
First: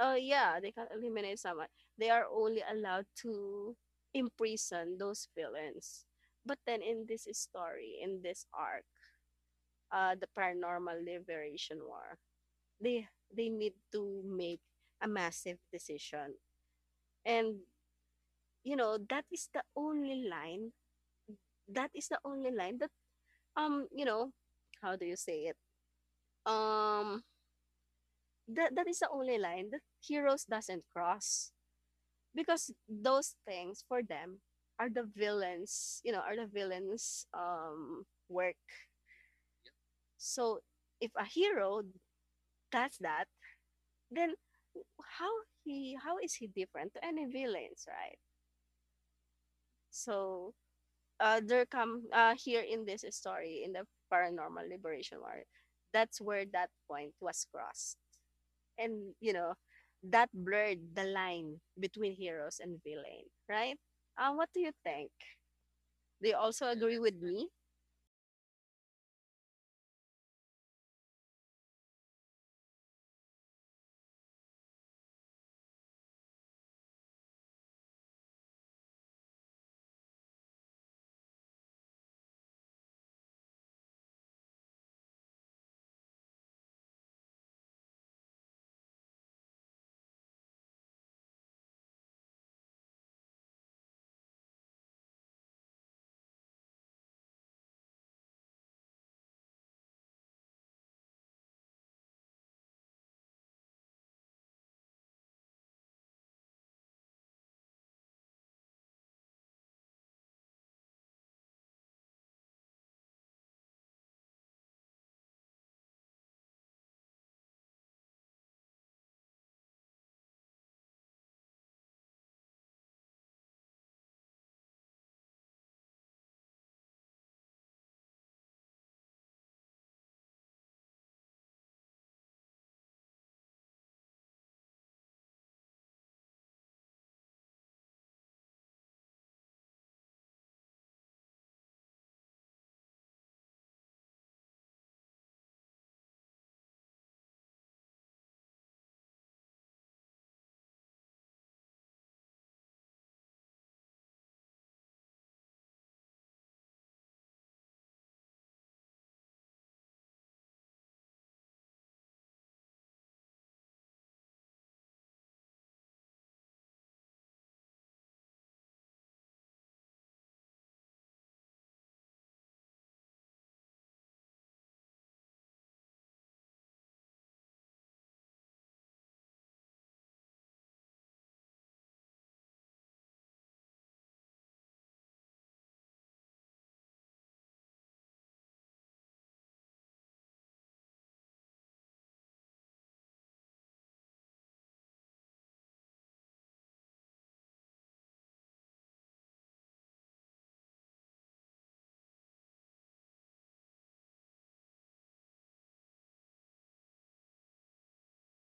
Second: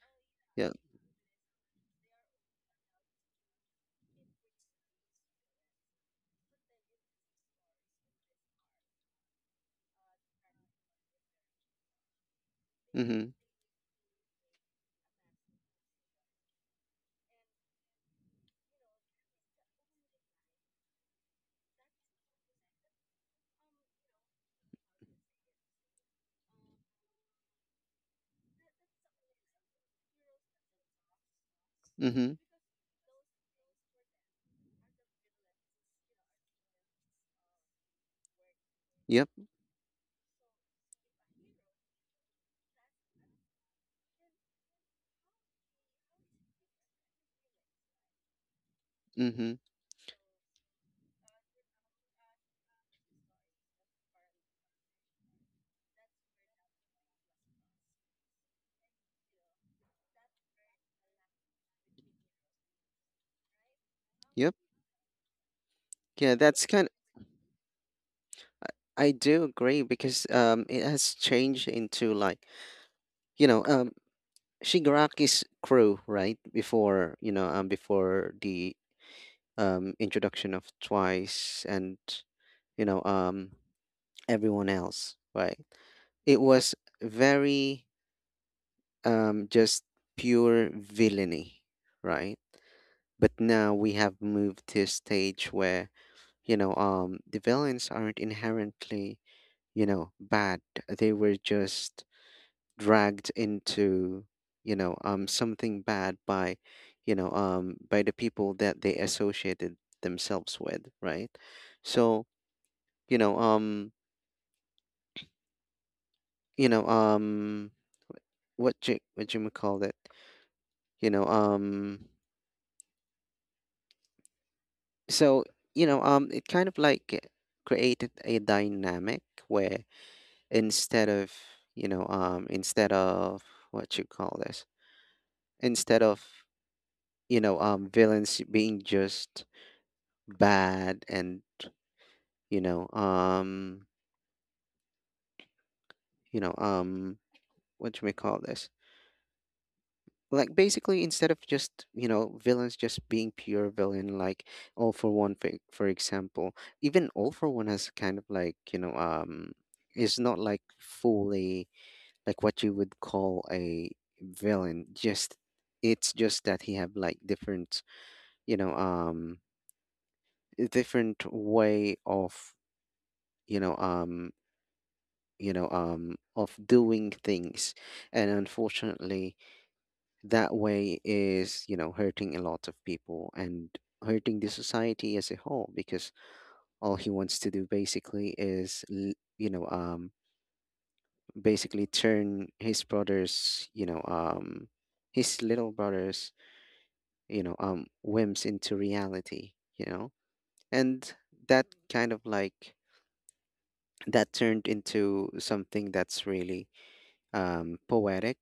Yeah, Yeah. they can't eliminate someone. They are only allowed to imprison those villains. But then in this story, in this arc, the paranormal liberation war, they Mhm. they need to make a massive decision, and, you know, that is the only line, that is the only line that, you know, how do you say it? um that is the only line that heroes doesn't cross, Mhm. because those things for them are the villains, you know, are the villains, work. Yep. So if a hero does that, then how he how is he different to any villains, right? Mhm. So, there come here in this story, in the paranormal liberation war, that's where that point was crossed. And you know, that blurred the line between heroes and villain, right? What Yep. do you think? Do you Yeah, also that's kind. agree with me? I do agree, because it has changed into like, you know um Shigaraki's crew, right? Before, before the introduction of Twice and, you know um everyone else, right? It was very, just pure villainy, right? But now we have moved to a stage where, the villains aren't inherently, bad. They were just dragged into, something bad by, the people that they associated themselves with, right? So, you know, um, you know, um, what you call it, you know, um. so, it kind of like created a dynamic where, instead of, you know um instead of what you call this, instead of, villains being just bad, and, you know um you know um what you may call this, like basically, instead of just, villains just being pure villain, like all for one, for example. Even all for one has kind of like, is not like fully, like what you would call a villain. Just, it's just that he have like different, you know um a different way of, you know um of doing things, and unfortunately that way is, hurting a lot of people, and hurting the society as a whole, because all he wants to do basically is, you know um basically, turn his brother's, his little brother's, whims into reality. And that kind of like, that turned into something that's really, poetic.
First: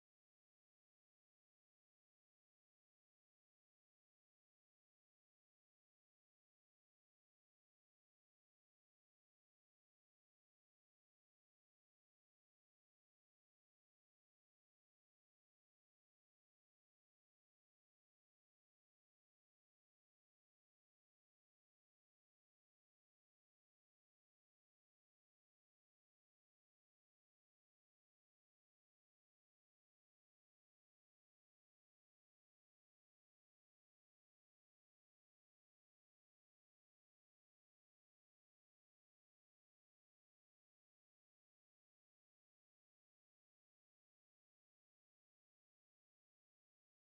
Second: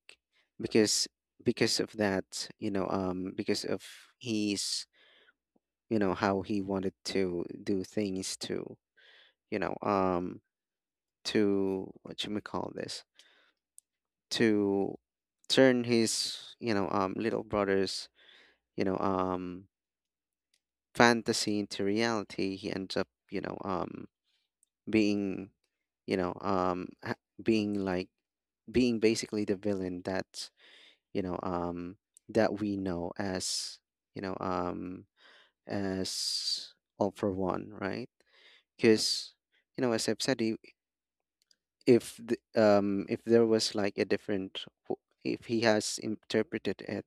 because because of that because of his, how he wanted to do things to, you know um what you may call this, to turn his, little brother's, you know um fantasy into reality, he ends up, being you know um ha- being like, being basically the villain that, you know um that we know as, you know um as all for one, right? Because, as I've said, he, if the, if there was like a different if he has interpreted it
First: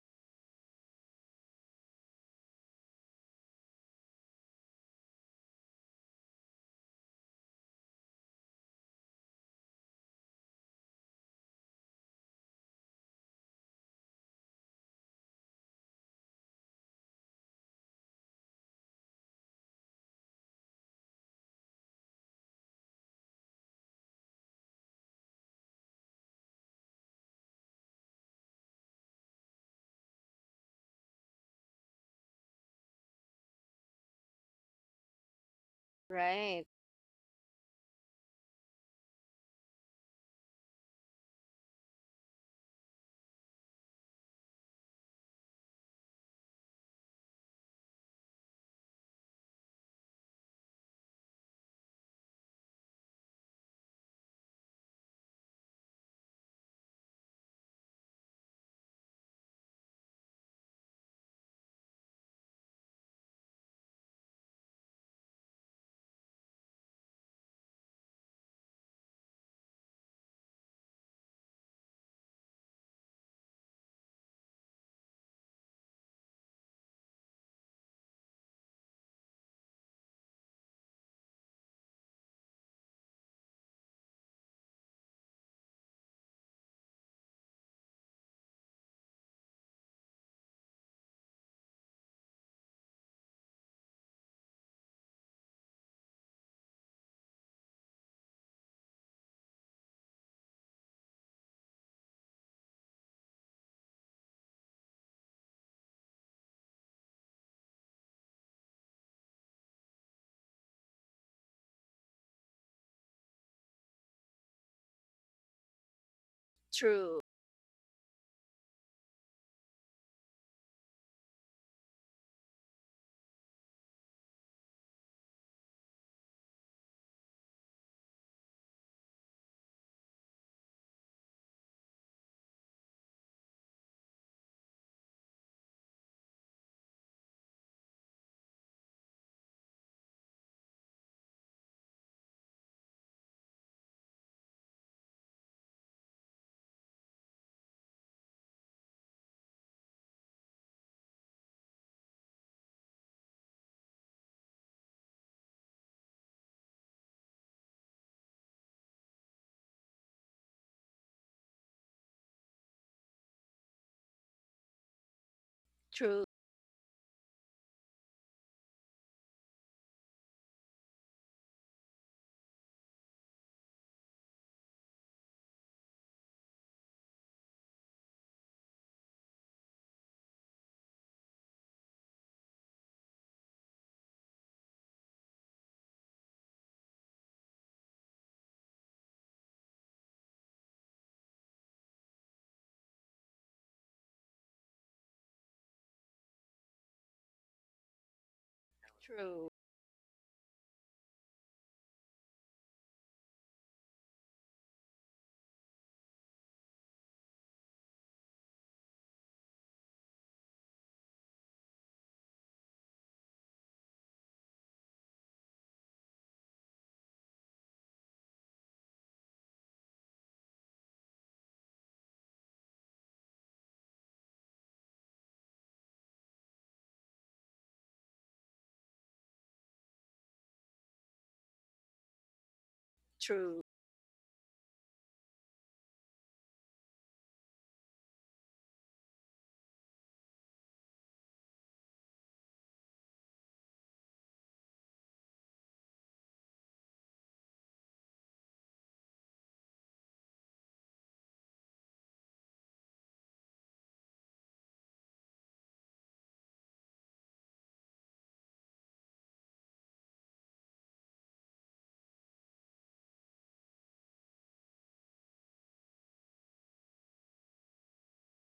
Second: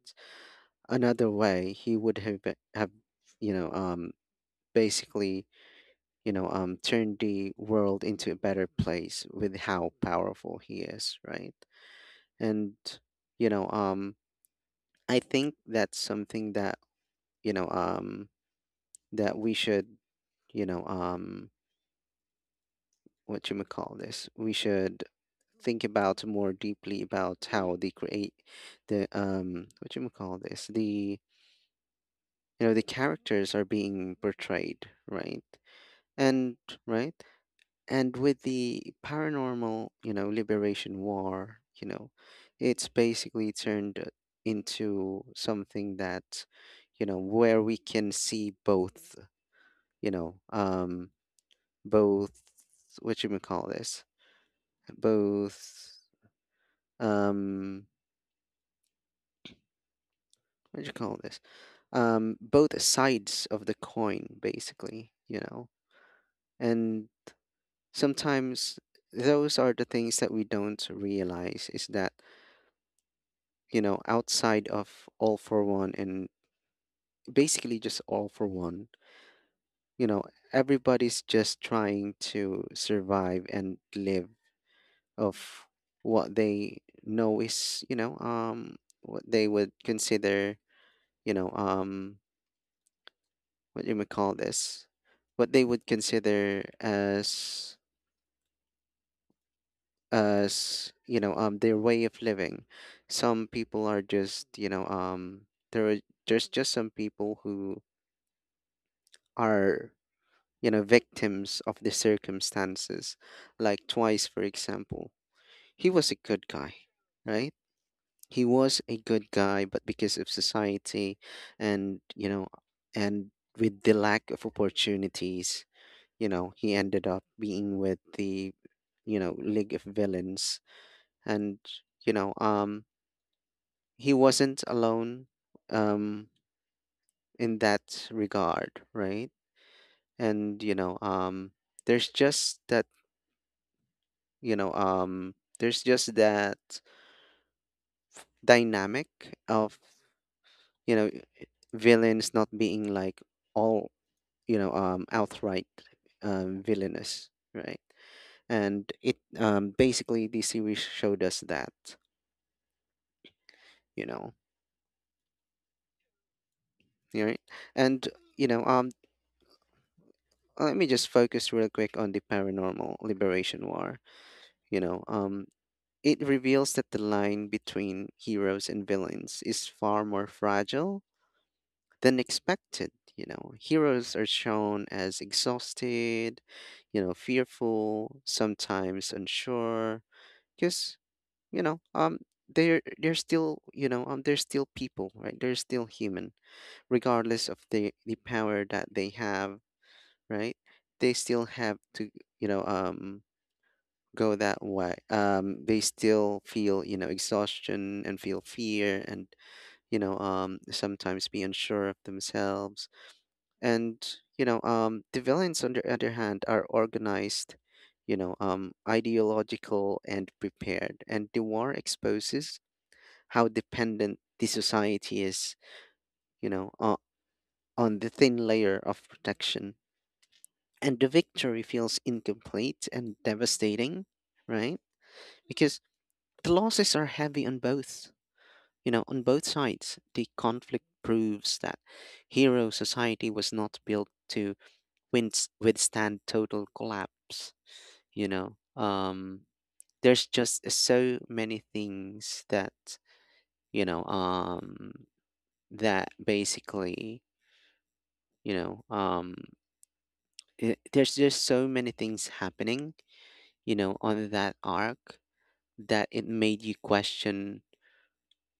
another way, he would have have, you know um basically, turned the world into a better place with how powerful he is, right? And, you know um I think that's something that, you know um that we should, you know um what you may call this, we should think about more deeply, about how they create the, what you call this, the, the characters are being portrayed, right? And Right. right, and with the paranormal, liberation war, it's basically turned into something that where we can see both, you know um both, what you may call this, both, um what do you call this, both sides of the coin, basically. And sometimes those are the things that we don't realize, is that, outside of all for one and basically just all for one, you know, everybody's just trying to survive and live of what they know is, what they would consider, you know, um, what you may call this, what they would consider as as their way of living. Some people are just, there are there's just some people who are, victims of the circumstances, like Twice for example. He was a good guy, True. right? He was a good guy, but because of society and, and with the lack of opportunities, he ended up being with the, League of Villains. And you know He wasn't alone um in that regard, right? And, there's just that you know um there's just that dynamic of, you know villains not being like, all, outright, villainous, right. And it, basically the series showed us that, you know True. right. and you know let me just focus real quick on the Paranormal Liberation War. You know, um, it reveals that the line between heroes and villains is far more fragile than expected. Heroes are shown as exhausted, fearful, sometimes unsure, because, you know, um, they're still people, right? They're still human, regardless of the power that they True. have, right? They still have to, you know, um, go that way. They still feel, exhaustion and feel fear, and, sometimes be unsure of themselves. And, the villains, on the other hand, are organized, ideological and prepared. And the war exposes how dependent the society is, you know, uh, on the thin layer of protection. And the victory feels incomplete and True. devastating, right? Because the losses are heavy on both, on both sides. The conflict proves that hero society was not built to withstand total collapse. you know um there's just, so many things that, you know um that basically, you know I there's just so many things happening, on that arc, that it made you question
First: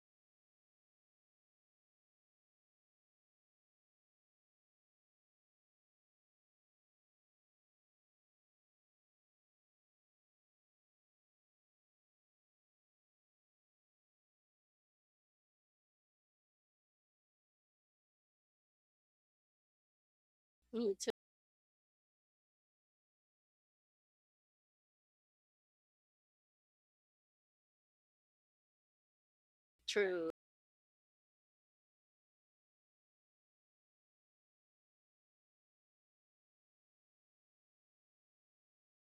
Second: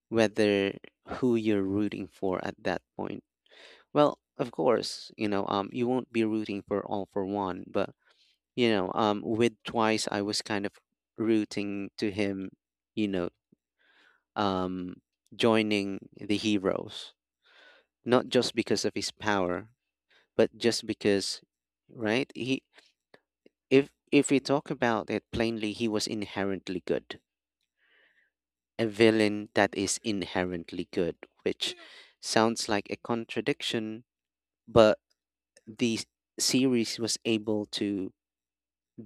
whether who you're rooting for at that point. Well, of course, you won't be rooting for all for one, but, with Twice, I was kind of rooting to him, you know, um, joining the heroes, not just because of his power, but just Me too. because, right? He, if we talk about it plainly, he was inherently good, a villain that is True. inherently good, which sounds like a contradiction, but the series was able to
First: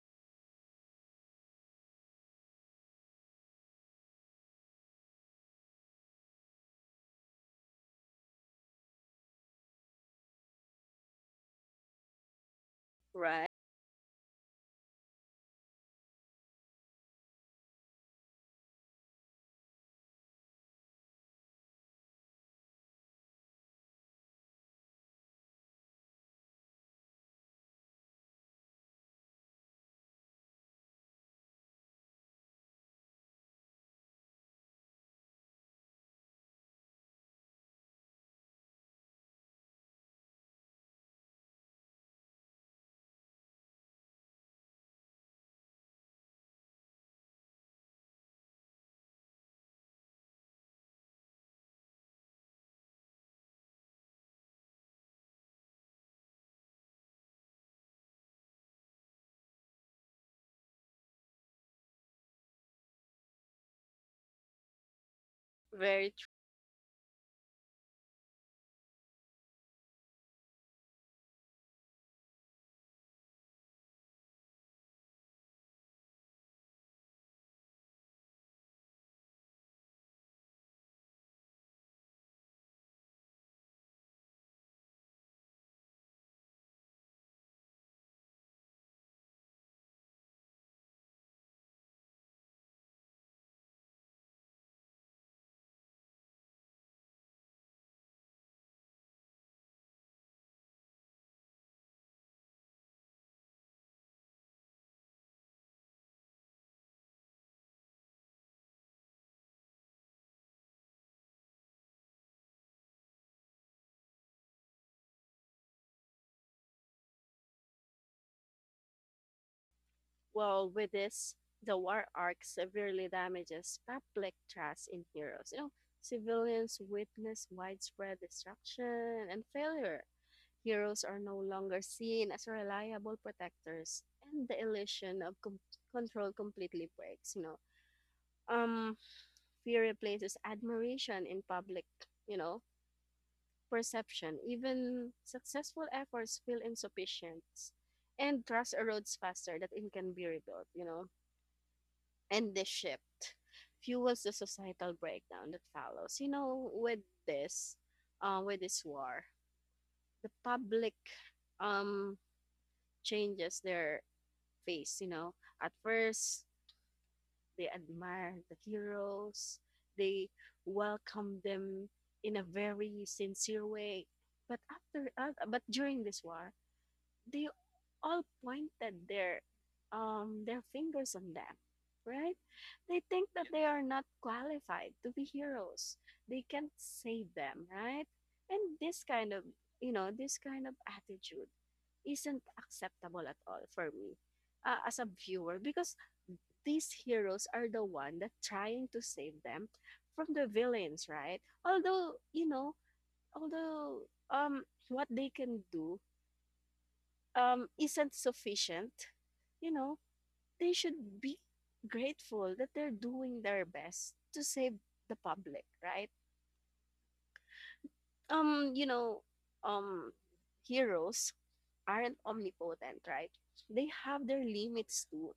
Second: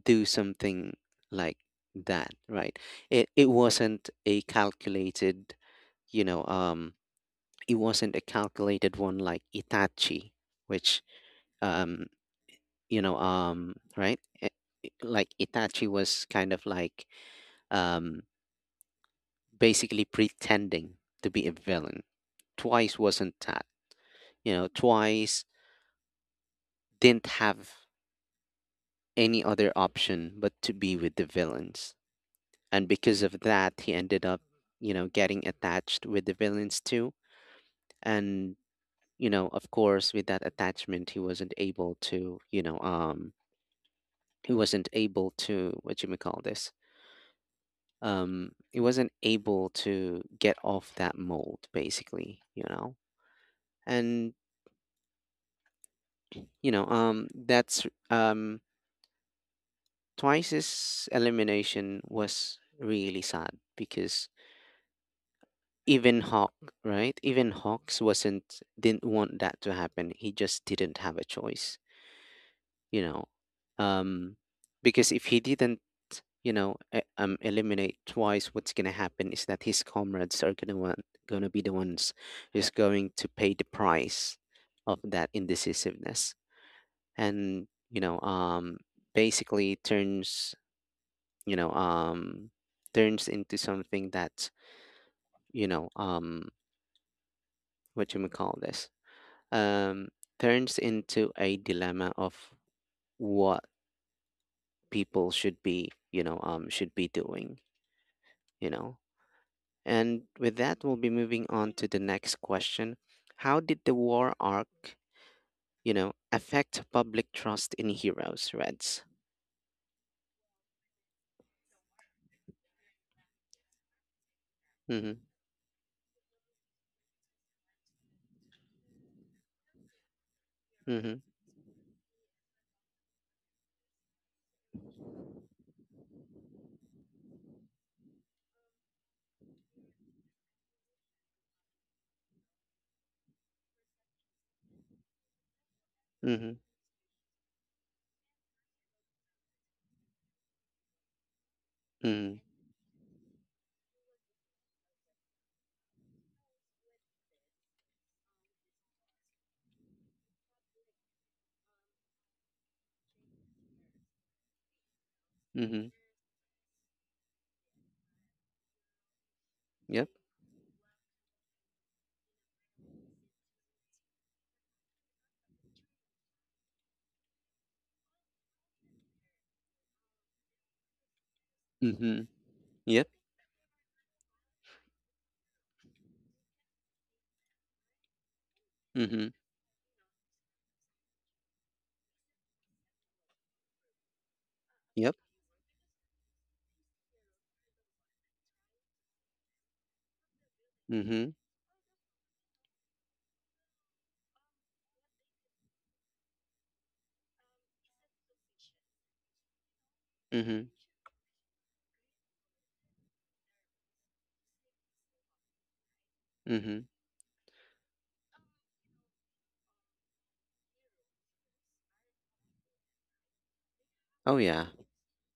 do something like that, right? It wasn't a calculated, you know, it wasn't a calculated one like Itachi, which, um, Right. Right? Like Itachi was kind of like, um, basically pretending to be a villain. Twice wasn't that. Twice didn't have any other option but to be with the villains, and because of that he ended up, getting attached with the villains too. And, of course, with that attachment, he wasn't able to, he wasn't able to, what you may call this, he wasn't able to get off that mold basically, you know. and that's, Twice's elimination was really sad, because Very. even Hawk, right? Even Hawks wasn't didn't want that to happen. He just didn't have a choice, you know. Um, because if he didn't, eliminate Twice, what's gonna happen is that his comrades are gonna be the ones who's going to pay the price of that indecisiveness, and, basically turns, you know, um, turns into something that, you know, um, what you may call this, um, turns into a dilemma of what people should be, should be doing, you know. And with that, we'll be moving on to the next question. How did the war arc, affect public trust in heroes, Reds? Well, with this, the war arc severely damages public trust in Mm-hmm, heroes. You know, civilians witness widespread destruction and failure. Heroes mm-hmm, are no longer seen as reliable protectors, and the illusion of control completely breaks. You know, um, fear replaces admiration in public. You know, perception. Even successful efforts mm-hmm, feel insufficient, and trust erodes faster than it can be rebuilt. You know. mm-hmm, And this shift fuels the societal breakdown that follows. You know, this, with this war, the public, um, changes their face. You know, at mm-hmm. first they admire the heroes, Yep, they welcome them in a very sincere way. But after, but during this war, they all pointed their fingers on them, mm-hmm, right? They yep, think that they are not qualified to be heroes, they can't save them, right? And this mm-hmm, kind of, you know, this kind of attitude isn't acceptable at all for me, as a yep, viewer, because these heroes are the one that trying to save them from the villains, mm-hmm, right? Although, you know, although, um what they can do, isn't sufficient, you know, mm-hmm, they should be grateful that they're doing their best to save the public, right? mm-hmm. You know, um, heroes aren't omnipotent, right? They have Oh, their yeah. limits too.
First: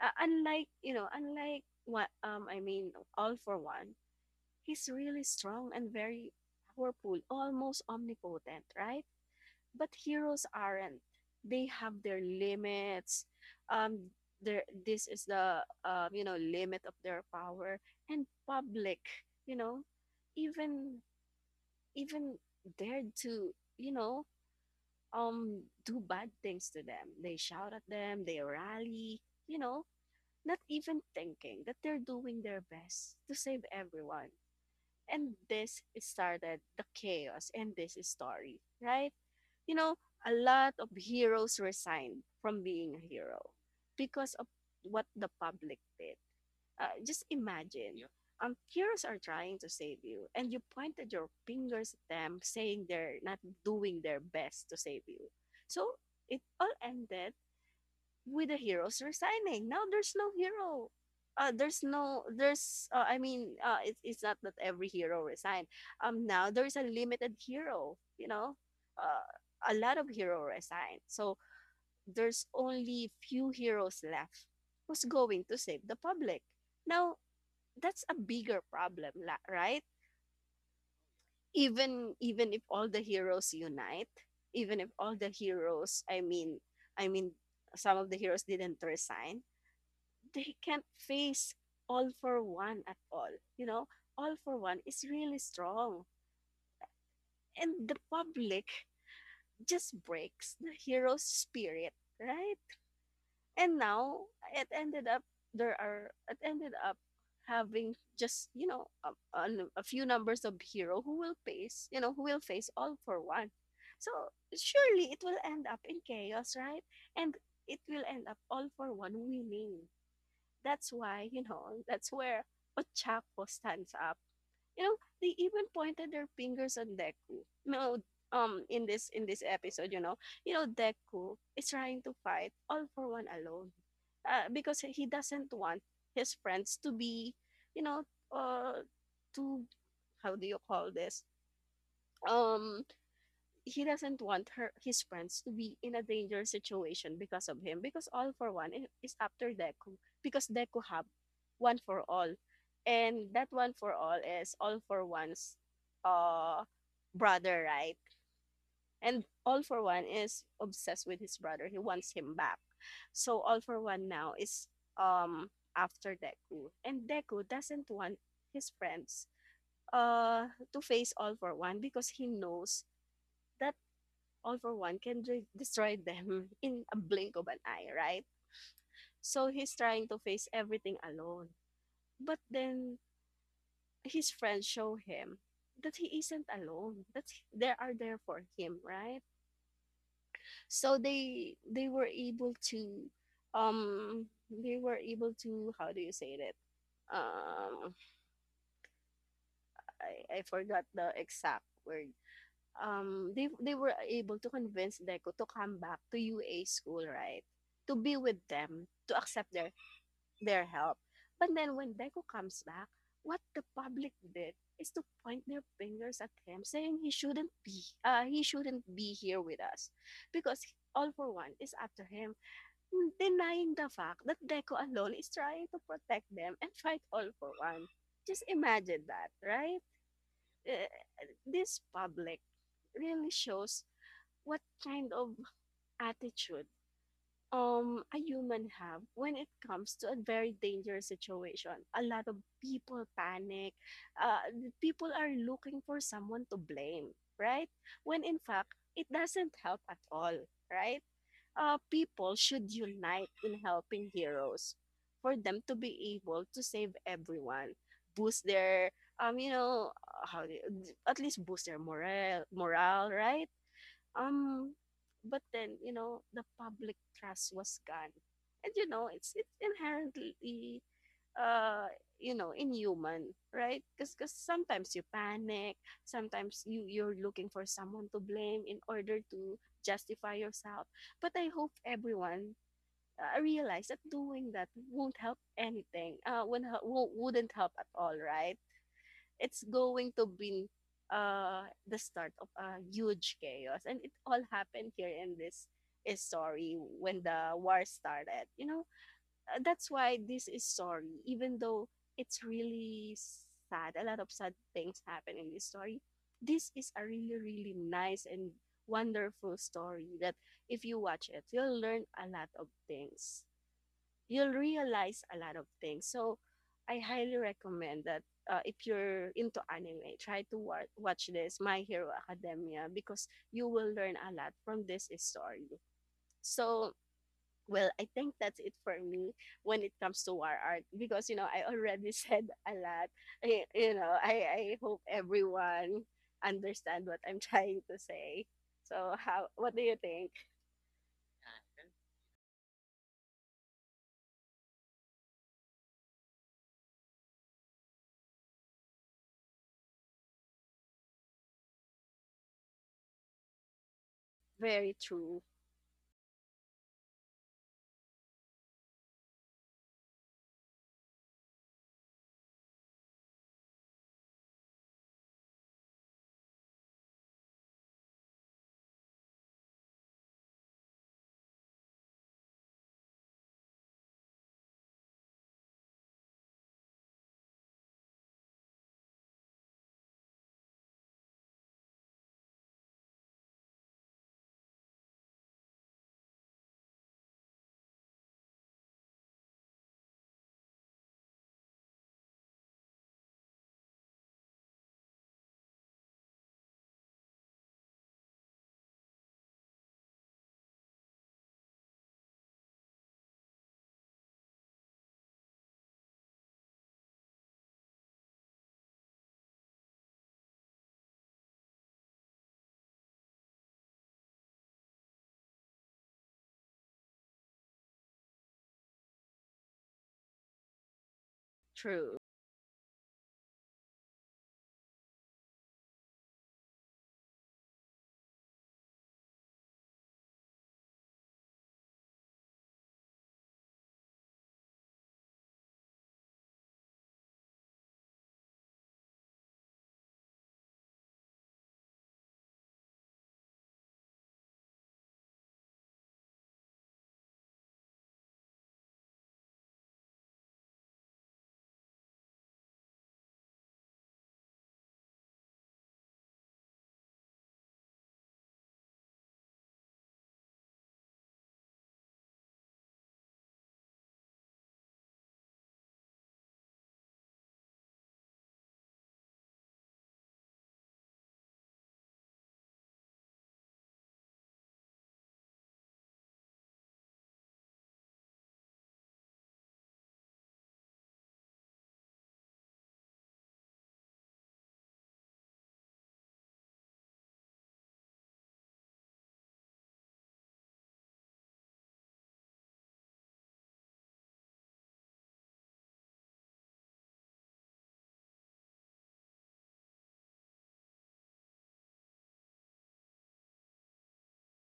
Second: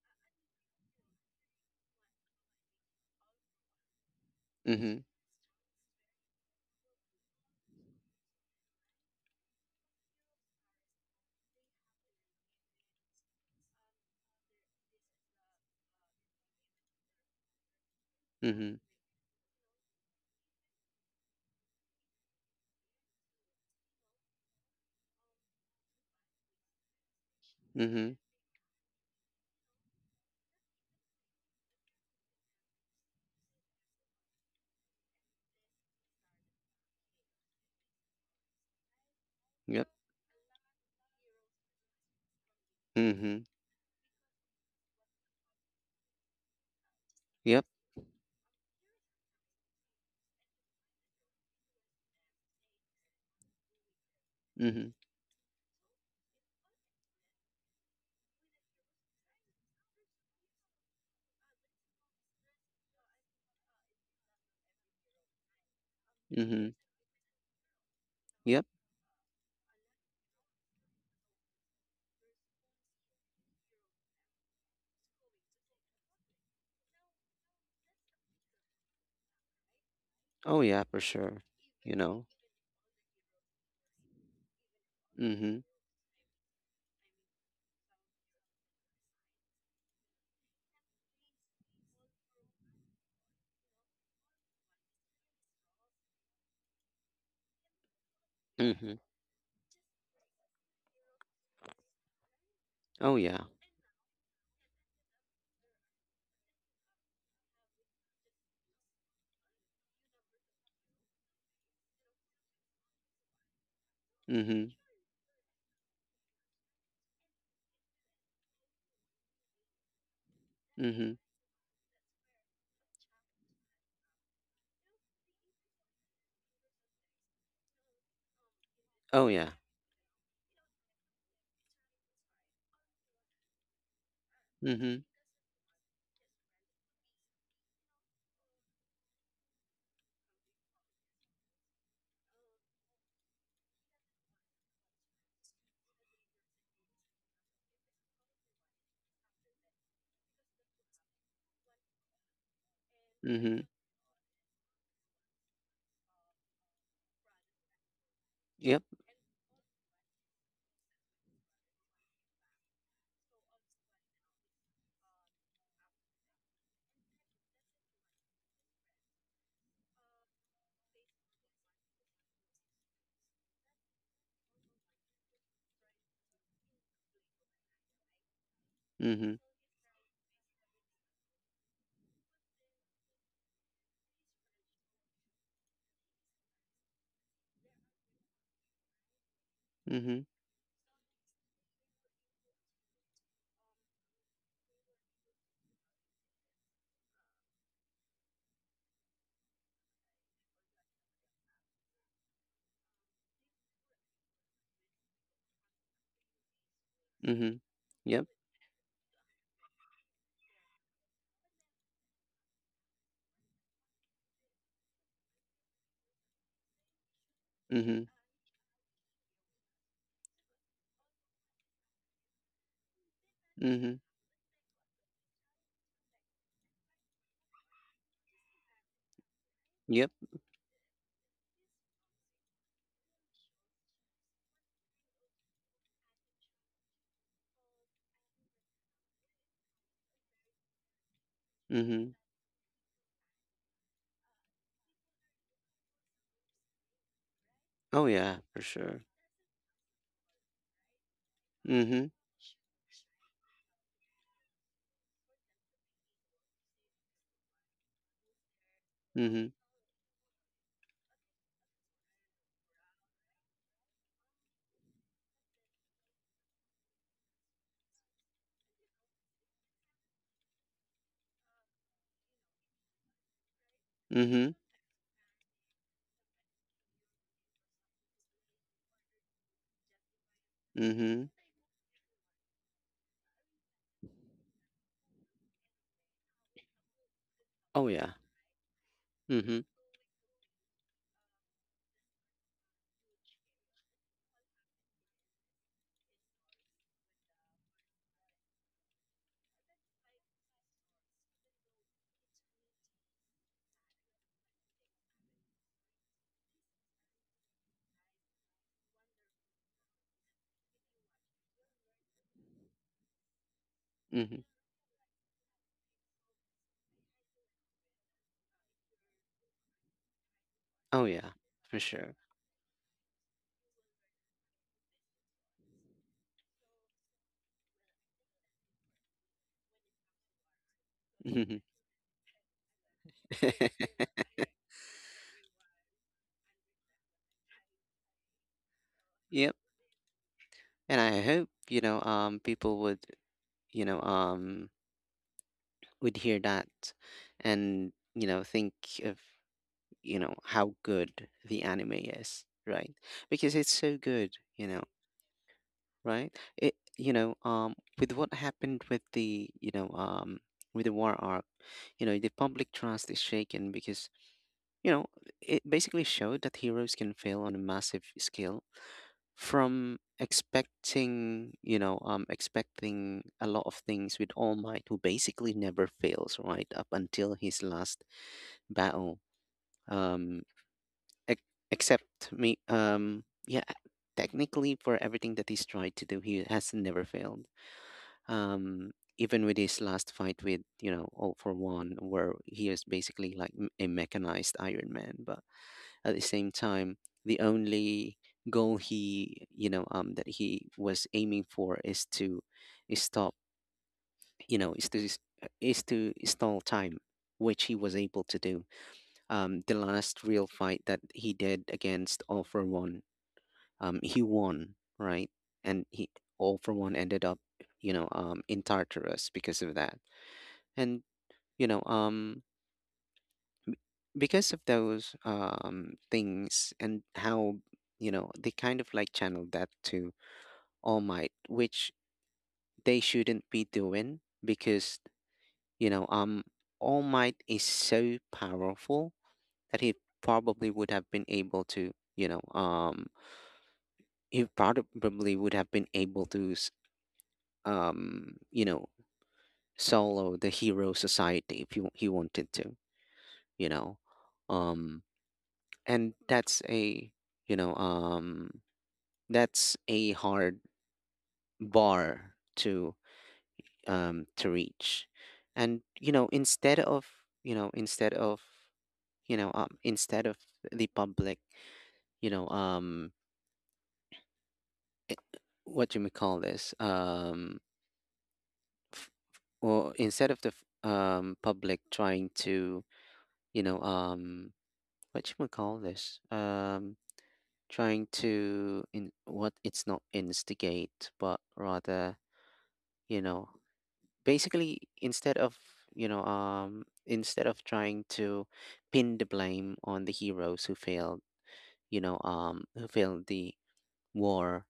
Unlike, you know, unlike what, I mean, all for one, he's Mm-hmm, really strong and very powerful, almost omnipotent, right? But heroes aren't, they have their limits. um there, this is the, you know, limit of their power. And mm-hmm, public, you know, even even dared to, you know, do bad things to them, they shout at mm-hmm, them, they rally, you know, not even thinking that they're doing their best to save everyone. And this started the chaos in this story, right? You yep, know, a lot of heroes resign from being a mm-hmm, hero because of what the public did. Just yep, imagine. Yep. Heroes are trying to save you, and you pointed your fingers at them, saying they're not doing their best to mm-hmm, save you. So it all ended with the heroes resigning. Now there's no hero. There's no there's, I mean, it's, not that every hero resigned. Now mm-hmm. there's a limited hero. You know, Yep. uh, a lot of hero resigned. So there's only few heroes left who's going to save the public. Now that's a bigger problem, right? Oh yeah, for sure. You Even, know. even if all the heroes unite, even if all the Mhm. heroes, I mean, some of the heroes didn't resign, they can't face all for one at all. You know, all for one is really strong. And the public Mhm. just breaks the hero's spirit, right? Oh yeah. And now it ended up, there are it ended up having just, you know, a, a few numbers of hero who will face, you know, who will face all for one. So Mhm. surely it will end up in chaos, right? And it will end up all for one winning. That's Mhm. why, you know, that's where Ochako stands up. You know, they even pointed their fingers on Deku. No, in this, in Oh this yeah. episode, you know, Deku is trying to fight all for one alone, because Mhm. he doesn't want his friends to be, you know, uh, to how do you call this? Um, he doesn't want her his friends to be in a dangerous situation because of him, because all for one is after Deku, because Deku have one for all, and that Mhm. one for all is all for one's uh brother, right? Yep. And all for one is obsessed with his brother. He wants him back. So all for one now is um after Deku, and Deku doesn't want his friends to face all for one because he knows that all for one can destroy them in a blink of an eye, right? Mhm. So he's trying to face everything alone. But then his friends show him that he isn't alone, that they are there for him, right? Mhm. So they were able to, they were able to, how do you say that? Um I forgot the exact word. They were able to convince Deco to come back to UA school, right? Mhm. To be Yep. with them, to accept their help. But then when Deco comes back, what the public did is to point their fingers at him, saying Mhm. He shouldn't be here with us, because all for one is after him, denying the Mhm. fact that Deco alone is trying to protect them and fight all for one. Just imagine that, right? Yep. Uh, this public really shows what kind of attitude a human have when it comes to a very dangerous situation. A Mhm. lot of people panic, uh, people are looking for someone to blame, right? Oh When in yeah, for fact sure. it doesn't help at all, right? Mhm. people should unite in helping heroes for them to be able to save everyone, boost their, Mhm. At least boost their morale, right? Um, but then, you know, the public trust was gone, and, you know, it's inherently, uh you know, inhuman, right? Because Mhm. sometimes you panic, sometimes you're looking for someone to blame in order to justify yourself. Mhm. But I hope everyone, realize that doing that won't help anything. Won't help, won't, wouldn't help at Oh all, yeah. right? It's Mhm. going to be, the start of a huge chaos. And it all happened here in this story when the war started. You know, that's why this is story, even though it's really sad. A lot of sad things happen in this story. This is a really, really nice and wonderful story that if you watch it, you'll learn a lot of things. Mhm. You'll realize a lot of things. So I highly recommend that, if you're into anime, try to Oh watch yeah, this for My Hero sure. Academia, because you will learn a lot from this story. So, well, I think that's it for me when it comes to war art, because, you know, I Mhm. already said a lot. I, you know, I I hope everyone understand what I'm trying to say. So, how Yep. what do you think? And I hope, people would, you know um hear that, and, think of, how good the anime is, right? Because it's so good, you know Very true. right, it, with what happened with the, with the war arc, the public trust is shaken, because, you know it basically showed that heroes can fail on a massive scale, from expecting, expecting a lot of things with All Might, who basically never fails, right up until his last battle. um ex- Except me, yeah. Technically, for everything that he's tried to do, he has never failed. um Even with his last fight with, all for one, where he is basically like a mechanized Iron Man, but at the same time, the only goal he, that he was aiming for is to, is stop you know is to is to stall time, which he was able to do. The last real fight that he did against all for one, he won, right? And he all for one ended up, in Tartarus because of that. And you know, True, um, because of those, things, and how, they kind of like channeled that to All Might, which they shouldn't be doing because, you know, um, All Might is so powerful that he probably would have been able to, he probably would have been able to s- um you know solo the hero society if he wanted to, you know um and that's a, you know um hard bar to, to reach. And, you know instead of instead of the public, you know um i- what do we call this, f- or instead of the public trying to, you know um what you call this? Trying to in, what, it's not instigate, but rather, you know, basically instead of, instead of trying to pin the blame on the heroes who failed, who failed the war.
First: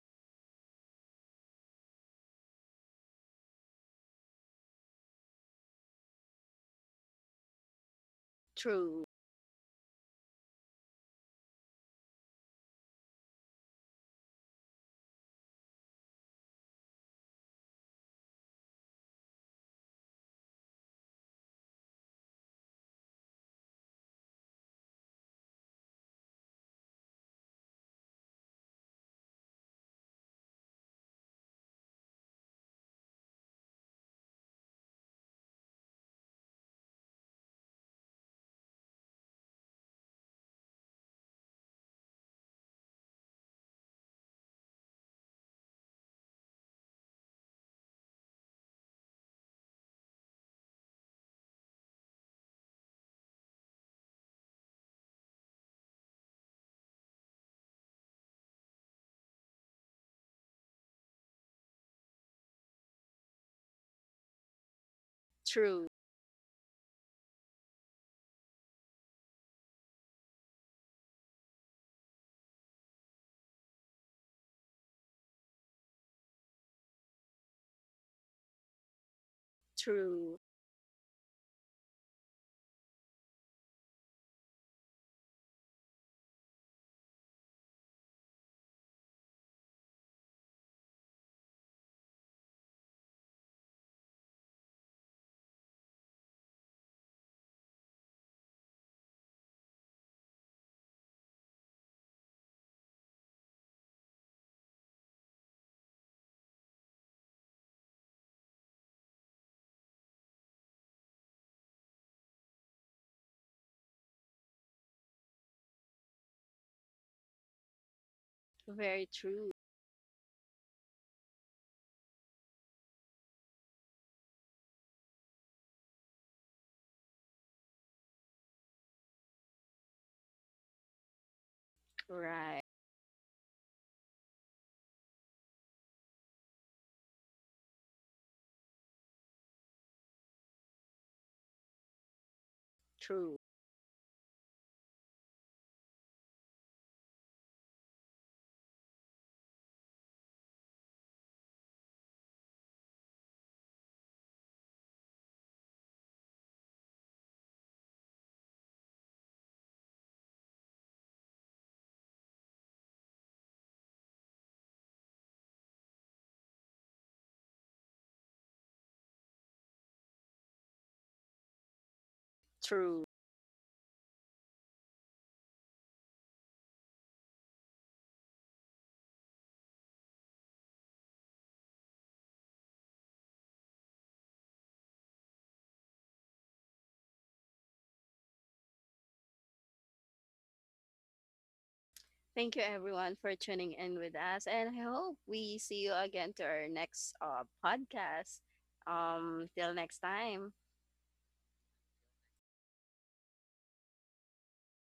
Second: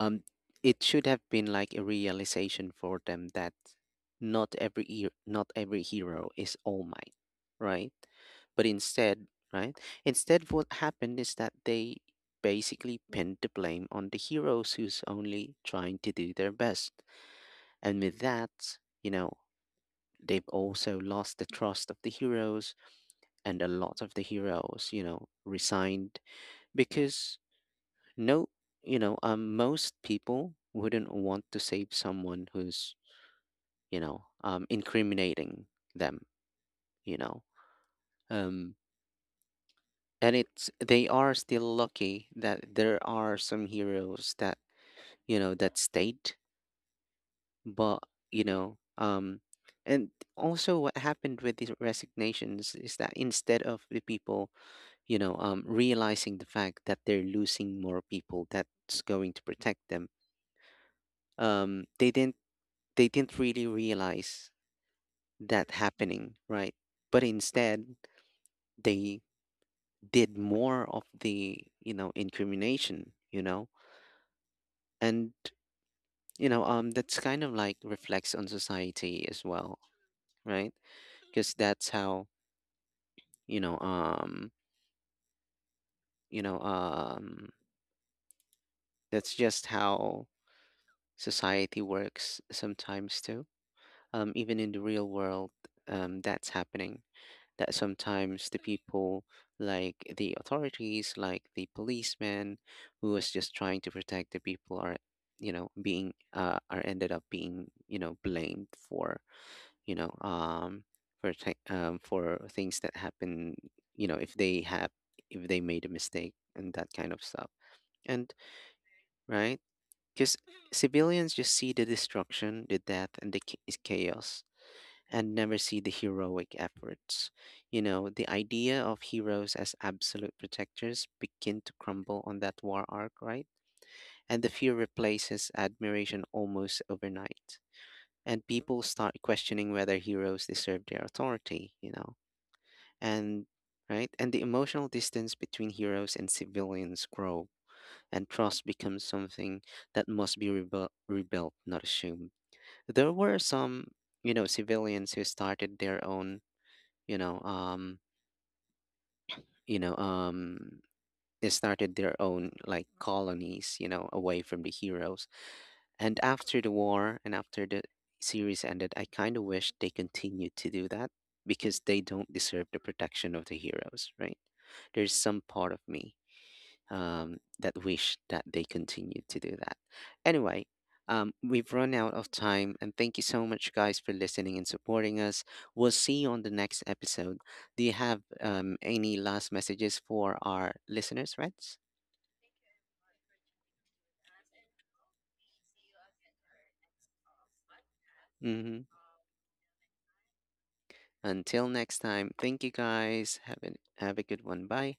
um, it should have been like a realization for them that not every hero, not every hero is All Might, right? But true, instead, right? Instead, what happened is that they basically pinned the blame on the heroes who's only trying to do their best. And with that, you know, they've also lost the trust of the heroes, and a lot of the heroes, resigned, because no, most people wouldn't want to save someone who's, incriminating them, you know um and it's, they are still lucky that there are some heroes that, that stayed, but, you know um and also, what happened with these resignations is that, instead of the people, realizing the fact that they're losing more people that's going to protect them, um they didn't they didn't really realize that true, happening, right? But instead, they did more of the, incrimination, you know? And, that's kind of like reflects on society as well, true. right? Because that's how, you know, um, you know, um, that's just how society works sometimes too. Even in the real world, that's happening. That sometimes the people, like the authorities, like the policeman, who was just trying to protect the people, are, being are ended up being, blamed for, you know um for for things that happen, you know if they have if they made a mistake and that kind of stuff, and Very true. right, because civilians just see the destruction, the death, and the chaos, and never see the heroic efforts. The idea of heroes as absolute protectors begin to crumble on that Right. war arc, right? And the fear replaces admiration almost overnight. And people start questioning whether heroes deserve their authority. True. And right? And the emotional distance between heroes and civilians grow, and trust becomes something that must be rebuilt, not assumed. There were some, civilians who started their own, you know um you know um they started their own like colonies, away from the heroes, and after the war, and after the series ended, I kind of wish they continued to do that, because they don't deserve the True. protection of the heroes, right? There's some part of me, that wish that they continue to do that. Anyway, we've run out of time, and thank you so much, guys, for listening and supporting us. We'll see you on the next episode. Do you have, any last messages for our listeners, Reds? Thank you everyone for tuning in with us, and I hope we see you again to our next, podcast. Hmm. Till next time. Until next time, thank you, guys. Have a good one. Bye.